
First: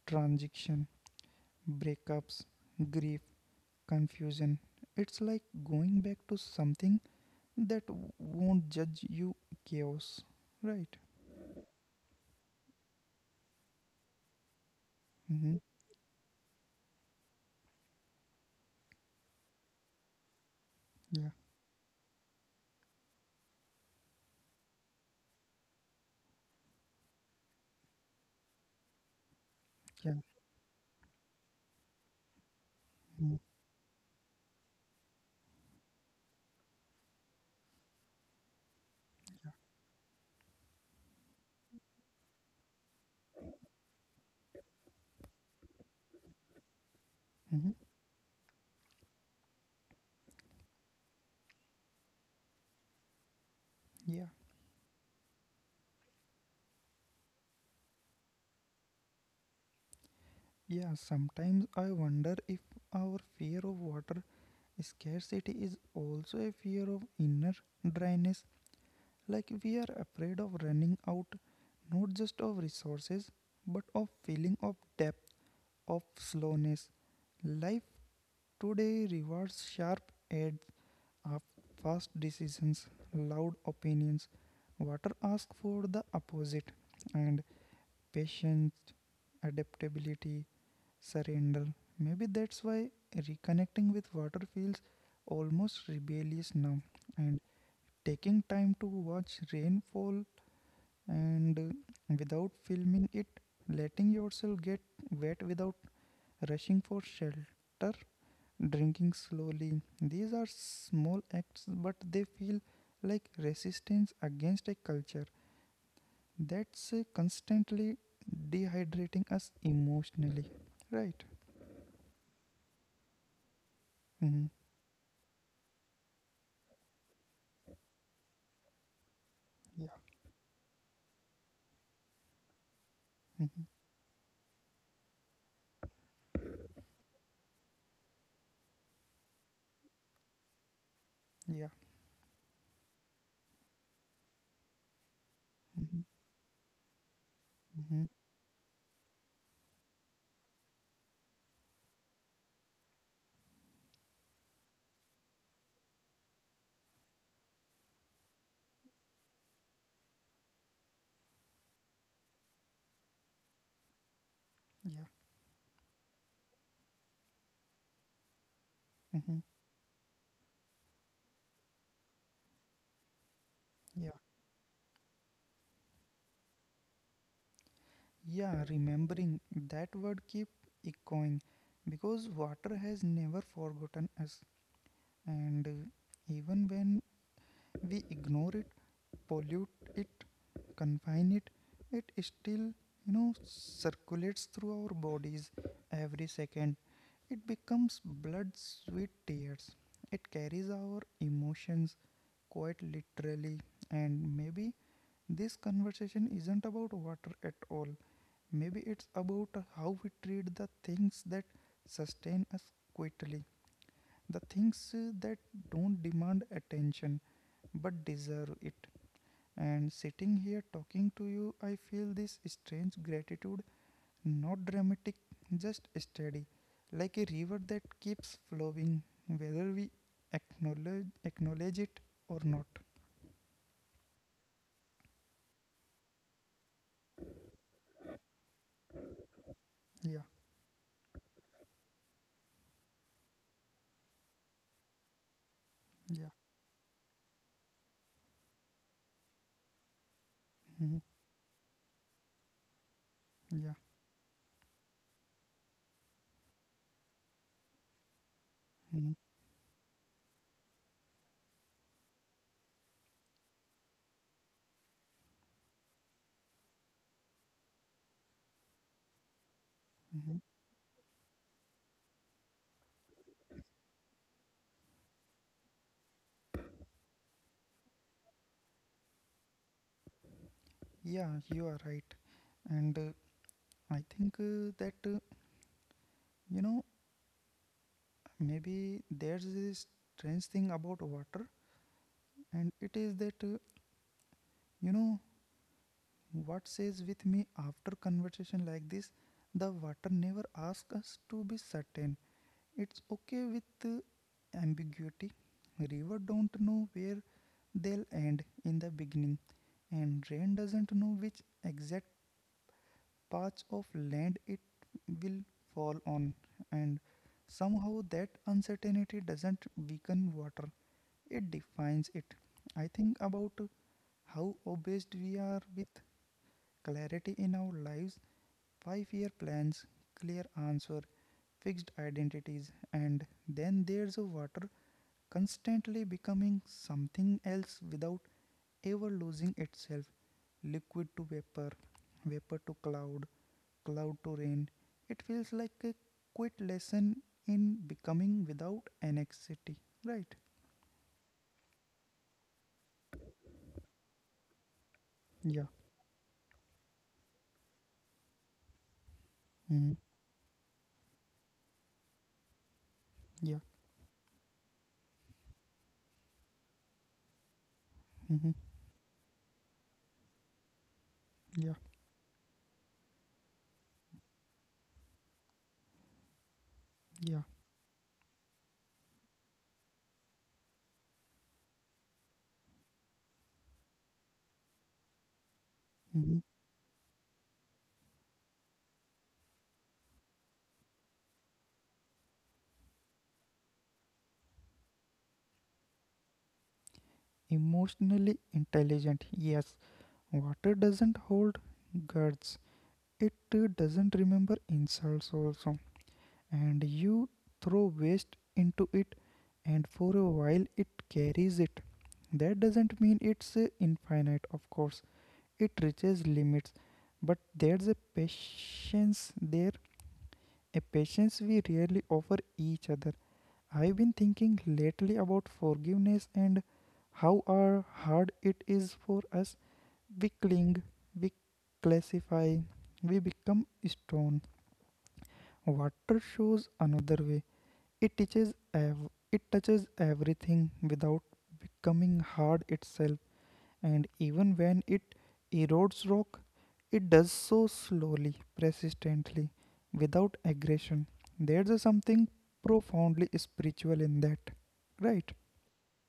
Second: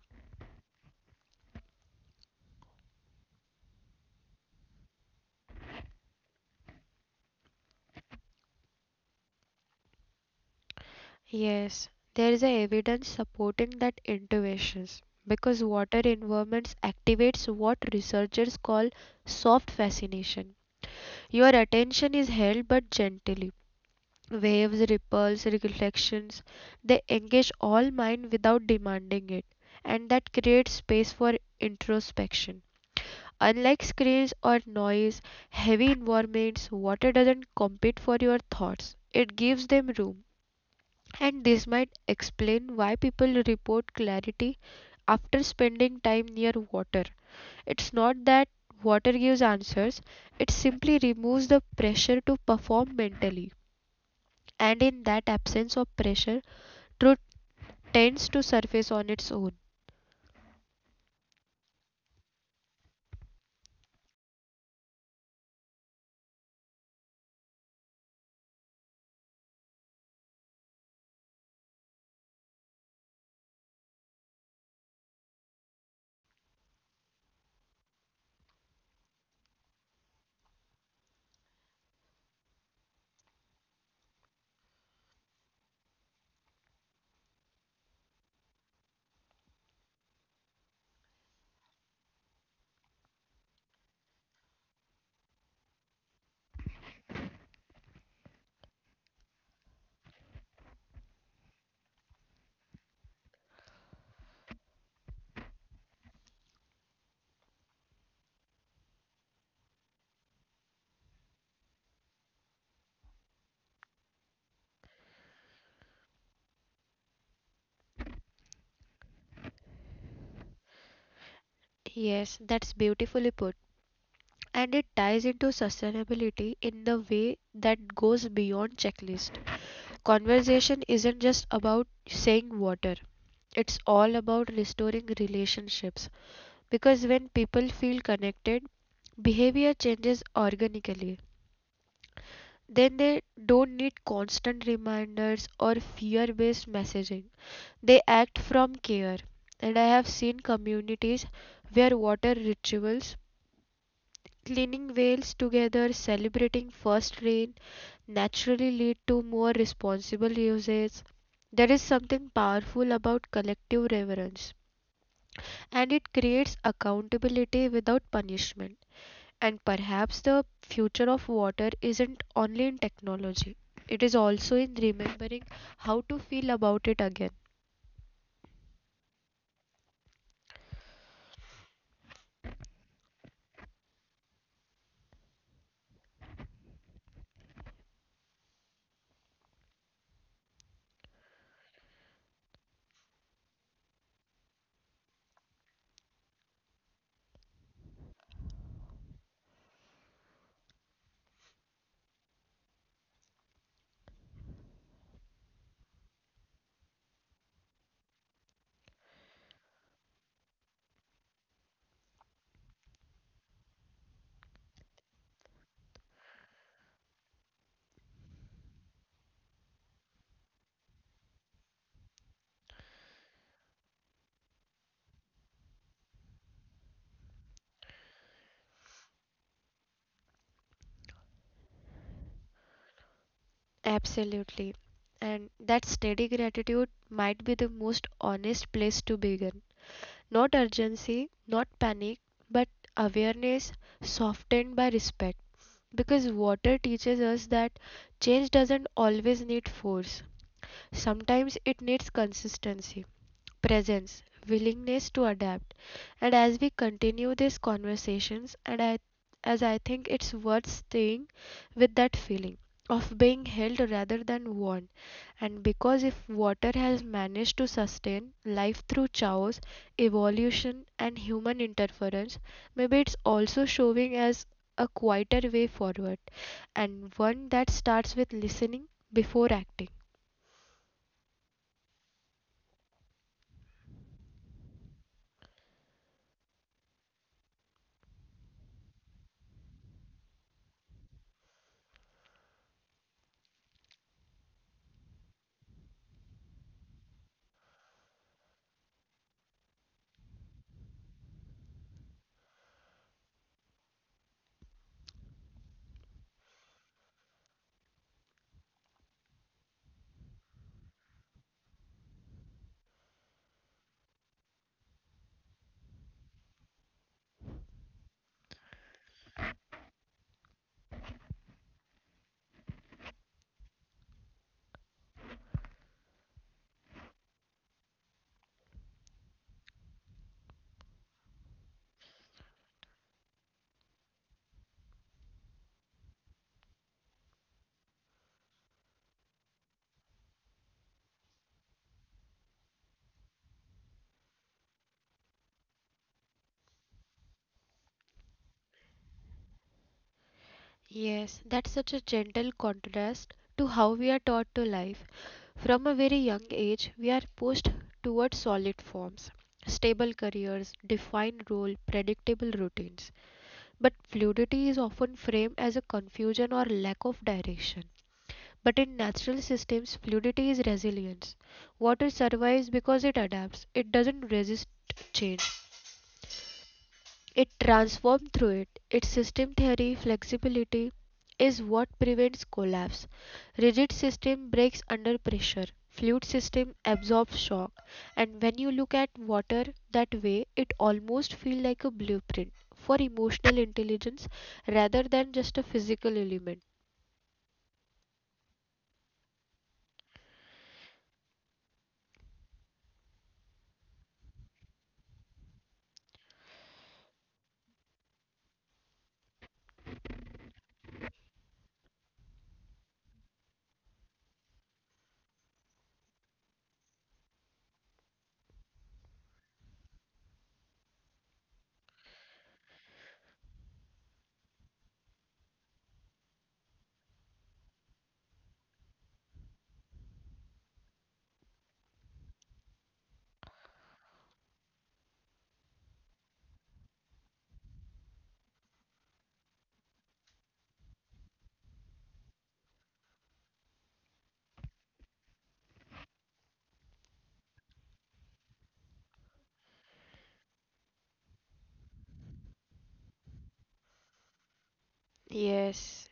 Speaker 2: transition, breakups, grief, confusion. It's like going back to something that won't judge you, chaos, right?
Speaker 1: Yes, there is a evidence supporting that intuitions
Speaker 2: Mm-hmm.
Speaker 1: because water environments activates what researchers call soft fascination.
Speaker 2: Yeah,
Speaker 1: Your attention is held but gently. Waves, ripples, reflections, they engage all mind without demanding it, and
Speaker 2: yeah,
Speaker 1: that creates space for introspection.
Speaker 2: mm-hmm.
Speaker 1: Unlike screens or noise, heavy environments, water doesn't compete for your thoughts. It gives them room, and this might explain why people report clarity after spending time near water.
Speaker 2: Mm-hmm.
Speaker 1: It's not that water gives answers, it simply removes the pressure to perform mentally.
Speaker 2: Yeah.
Speaker 1: And in that absence of pressure, truth tends to surface on its own.
Speaker 2: Yeah, sometimes I wonder if our fear of water scarcity is also a fear of inner dryness. Like we are afraid of running out, not just of resources, but of feeling of depth, of slowness. Life today rewards sharp edge of fast decisions, loud opinions. Water asks for the opposite and patience, adaptability, surrender. Maybe that's why reconnecting with water feels almost rebellious now. And taking time to watch rainfall and without filming it, letting yourself get wet without rushing for shelter, drinking slowly. These are small acts, but they feel like resistance against a culture that's constantly dehydrating us emotionally. Right?
Speaker 1: Yes, that's beautifully put.
Speaker 2: Mhm.
Speaker 1: And it ties into sustainability in the way that goes beyond checklist.
Speaker 2: Yeah.
Speaker 1: Conversation isn't just about saying water.
Speaker 2: Mhm.
Speaker 1: It's all about restoring relationships because when people feel connected, behavior changes organically.
Speaker 2: Yeah.
Speaker 1: Then they don't need constant reminders or
Speaker 2: Hmm.
Speaker 1: fear based messaging. They
Speaker 2: Hmm.
Speaker 1: act from care. And I have seen communities where water rituals, cleaning wells together, celebrating first rain, naturally lead to more responsible usage. There is something powerful about collective reverence,
Speaker 2: Yeah.
Speaker 1: and it creates accountability without punishment.
Speaker 2: Hmm.
Speaker 1: And perhaps the future of water isn't only in technology, it is
Speaker 2: Yeah.
Speaker 1: also in remembering how to feel about it again.
Speaker 2: Yeah. Remembering that word keep echoing because water has never forgotten us. And even when we ignore it, pollute it, confine it, it still, circulates through our bodies every second. It becomes blood, sweet tears. It carries our emotions quite literally, and maybe this conversation isn't about water at all. Maybe it's about how we treat the things that sustain us quietly, the things that don't demand attention but deserve it. And sitting here talking to you, I feel this strange gratitude, not dramatic, just steady, like a river that keeps flowing, whether we acknowledge it or not.
Speaker 1: Absolutely. And that steady gratitude might be the most honest place to begin.
Speaker 2: Yeah,
Speaker 1: Not urgency, not panic, but awareness softened by respect.
Speaker 2: yeah,
Speaker 1: Because water teaches us that change doesn't always need force,
Speaker 2: mhm,
Speaker 1: sometimes it needs consistency,
Speaker 2: yeah.
Speaker 1: presence, willingness to adapt. And as we continue these conversations,
Speaker 2: Mhm,
Speaker 1: as I think it's worth staying with that feeling of being held rather than worn. And because if water has managed to sustain life through chaos,
Speaker 2: mhm.
Speaker 1: evolution, and human interference, maybe it's also showing us a quieter way forward, and one that starts with listening before acting.
Speaker 2: Yeah, you are right. And I think that, you know, maybe there's this strange thing about water, and it is that, you know, what says with me after conversation like this, the water never asks us to be certain. It's okay with ambiguity. River don't know where they'll end in the beginning, and rain doesn't know which exact parts of land it will fall on, and somehow that uncertainty doesn't weaken water, it defines it. I think about how obsessed we are with clarity in our lives, 5-year plans, clear answer, fixed identities, and then there's a water constantly becoming something else without ever losing itself, liquid to vapor, vapor to cloud, cloud to rain. It feels like a quit lesson in becoming without anxiety. Right?
Speaker 1: Yes, that's such a gentle contrast to how we are taught to live.
Speaker 2: Yeah.
Speaker 1: From a very young age, we are pushed towards solid forms,
Speaker 2: Hmm.
Speaker 1: stable careers, defined role, predictable routines.
Speaker 2: Yeah.
Speaker 1: But fluidity is often framed as a confusion or lack of direction.
Speaker 2: Hmm.
Speaker 1: But in natural systems, fluidity is resilience.
Speaker 2: Yeah,
Speaker 1: Water survives because it adapts, it doesn't resist change.
Speaker 2: yeah.
Speaker 1: It transformed through it. Its system theory flexibility is what prevents collapse. Rigid system breaks under pressure. Fluid
Speaker 2: Hmm.
Speaker 1: system absorbs shock. And when you look at water that way, it almost feels like a blueprint for emotional intelligence rather than just a physical element.
Speaker 2: Emotionally intelligent, yes. Water doesn't hold guards. It doesn't remember insults also. And you throw waste into it and for a while it carries it. That doesn't mean it's infinite, of course. It reaches limits, but there's a patience there, a patience we rarely offer each other. I've been thinking lately about forgiveness and how are hard it is for us. We cling, we classify, we become stone. Water shows another way. it teaches ev- it touches everything without becoming hard itself, and even when it erodes rock, it does so slowly, persistently, without aggression. There's a something profoundly spiritual in that, right?
Speaker 1: Yes.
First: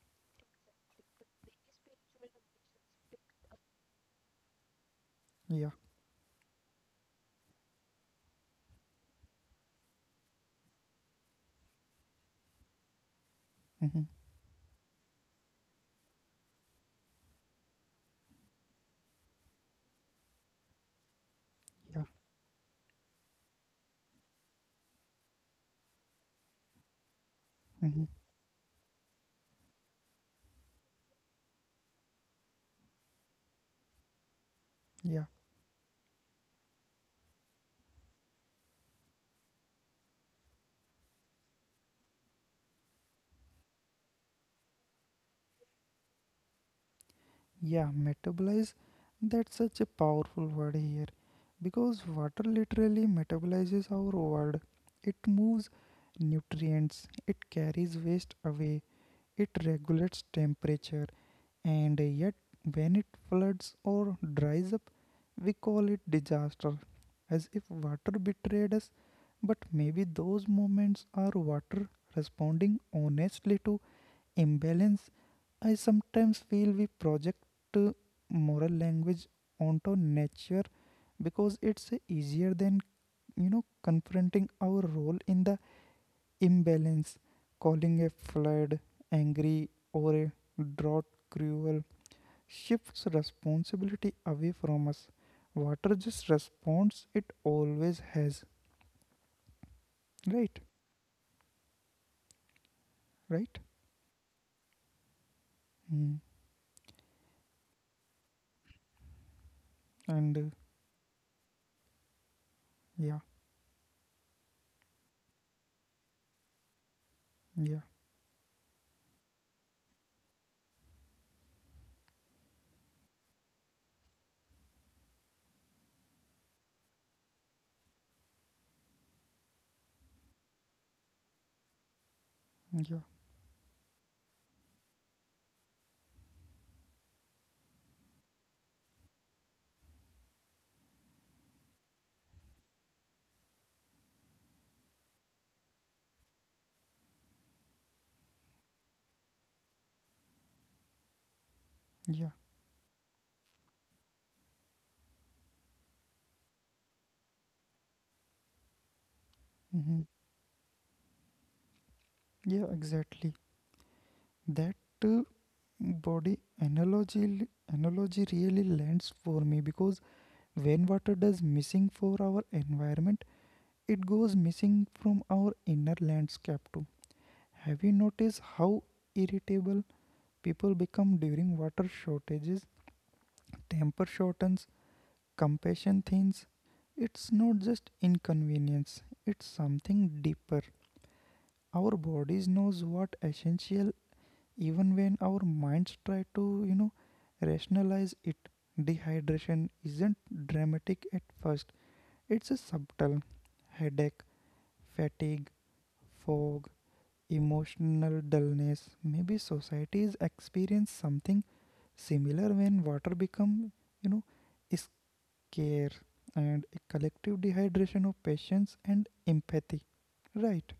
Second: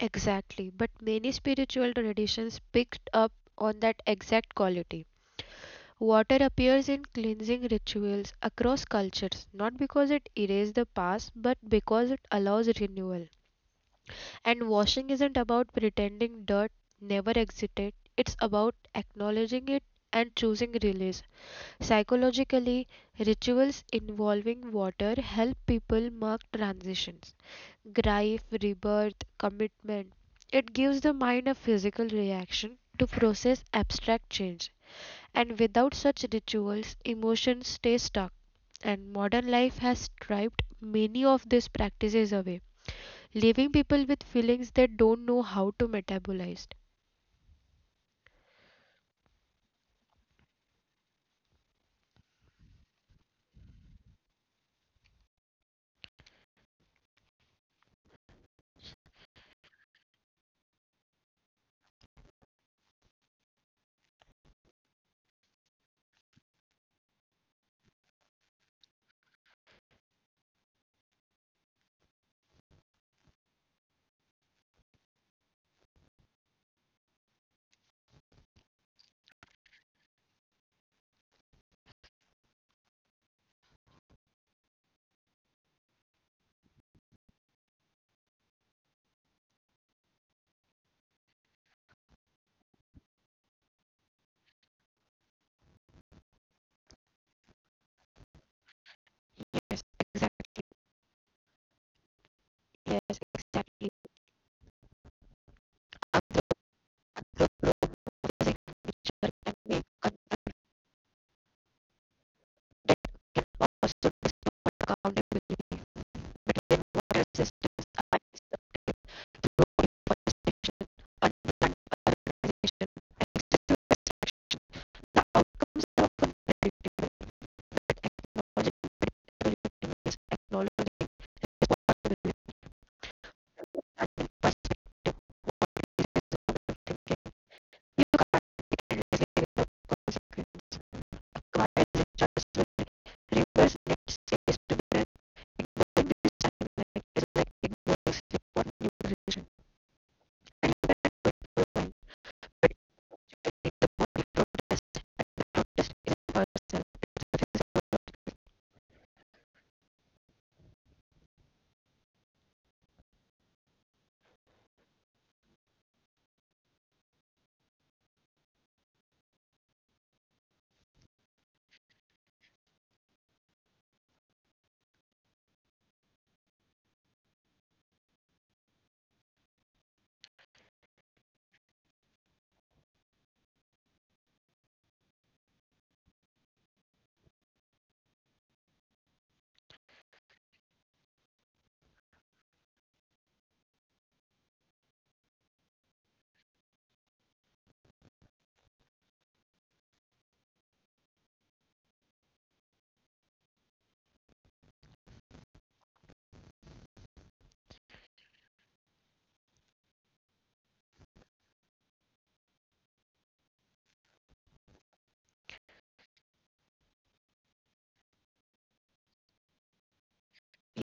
Speaker 1: Exactly. But many spiritual traditions picked up on that exact quality.
Speaker 2: Yeah.
Speaker 1: Water appears in cleansing rituals across cultures, not because it erases the past, but because it allows renewal.
Speaker 2: Mm-hmm.
Speaker 1: And washing isn't about pretending dirt never existed, it's about acknowledging it and choosing release.
Speaker 2: Yeah.
Speaker 1: Psychologically, rituals involving water help people mark transitions,
Speaker 2: Mm-hmm.
Speaker 1: grief, rebirth, commitment. It gives the mind a physical reaction to process abstract change.
Speaker 2: Yeah.
Speaker 1: And without such rituals, emotions stay stuck, and modern life has stripped many of these practices away, leaving people with feelings they don't know how to metabolize.
Speaker 2: Yeah, metabolize. That's such a powerful word here because water literally metabolizes our world. It moves nutrients, it carries waste away, it regulates temperature, and yet, when it floods or dries up, we call it disaster, as if water betrayed us. But maybe those moments are water responding honestly to imbalance. I sometimes feel we project uh, moral language onto nature because it's easier than confronting our role in the imbalance, calling a flood angry or a drought cruel, shifts responsibility away from us. Water just responds, it always has. Right, right. Mm. And yeah, yeah, yeah, yeah. Hmm. Yeah, exactly. That uh, body analogy analogy really lands for me because when water does missing for our environment, it goes missing from our inner landscape too. Have you noticed how irritable people become during water shortages? Temper shortens, compassion thins. It's not just inconvenience, it's something deeper. Our bodies knows what essential, even when our minds try to, rationalize it. Dehydration isn't dramatic at first. It's a subtle headache, fatigue, fog, emotional dullness. Maybe societies experience something similar when water become you know scarce, and a collective dehydration of patience and empathy, right?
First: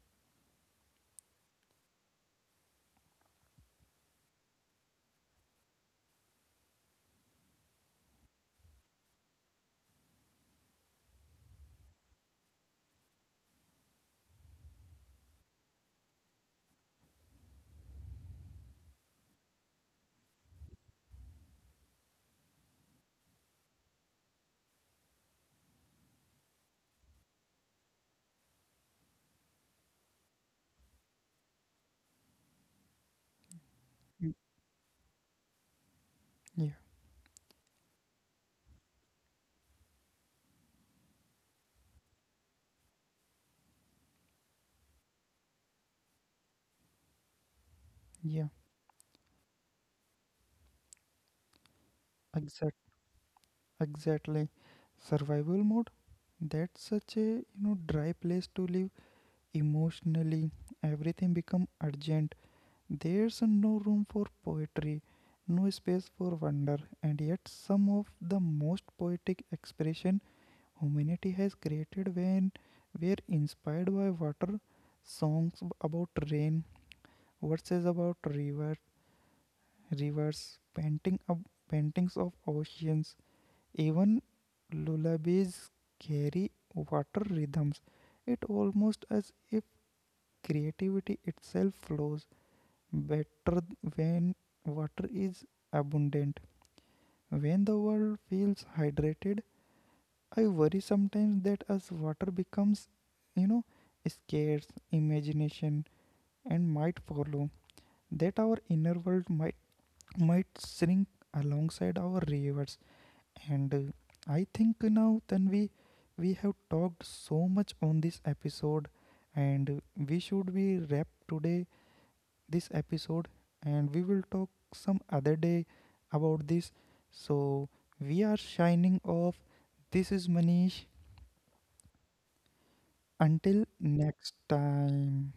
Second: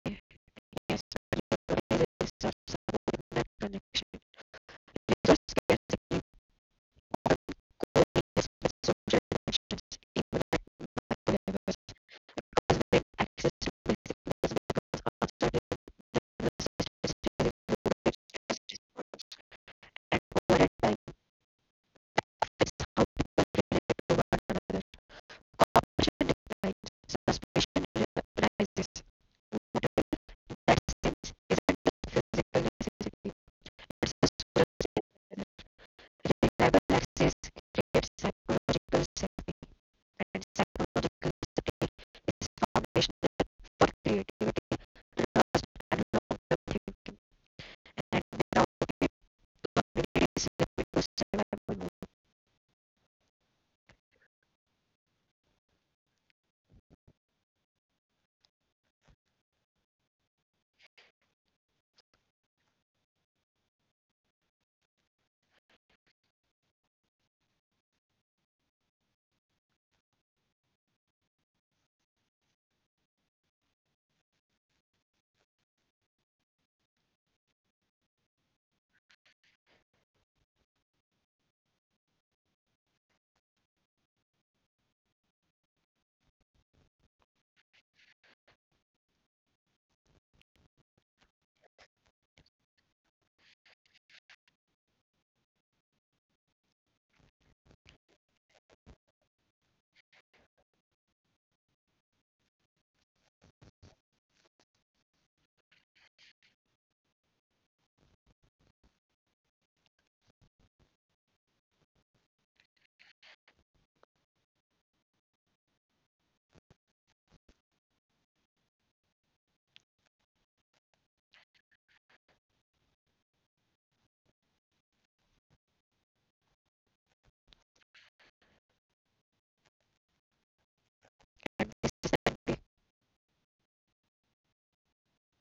Speaker 2: Mm. Yeah, yeah, exact exactly, survival mode. That's such a dry place to live emotionally. Everything become urgent. There's no room for poetry, no space for wonder, and yet some of the most poetic expression humanity has created when were inspired by water, songs about rain, verses about rivers, paintings of oceans, even lullabies carry water rhythms. It almost as if creativity itself flows better when water is abundant. When the world feels hydrated, I worry sometimes that as water becomes, you know, scarce, imagination and might follow, that our inner world might shrink alongside our rivers. And I think now then we have talked so much on this episode, and we should be wrap today this episode, and we will talk some other day about this. So we are shining off. This is Manish. Until next time.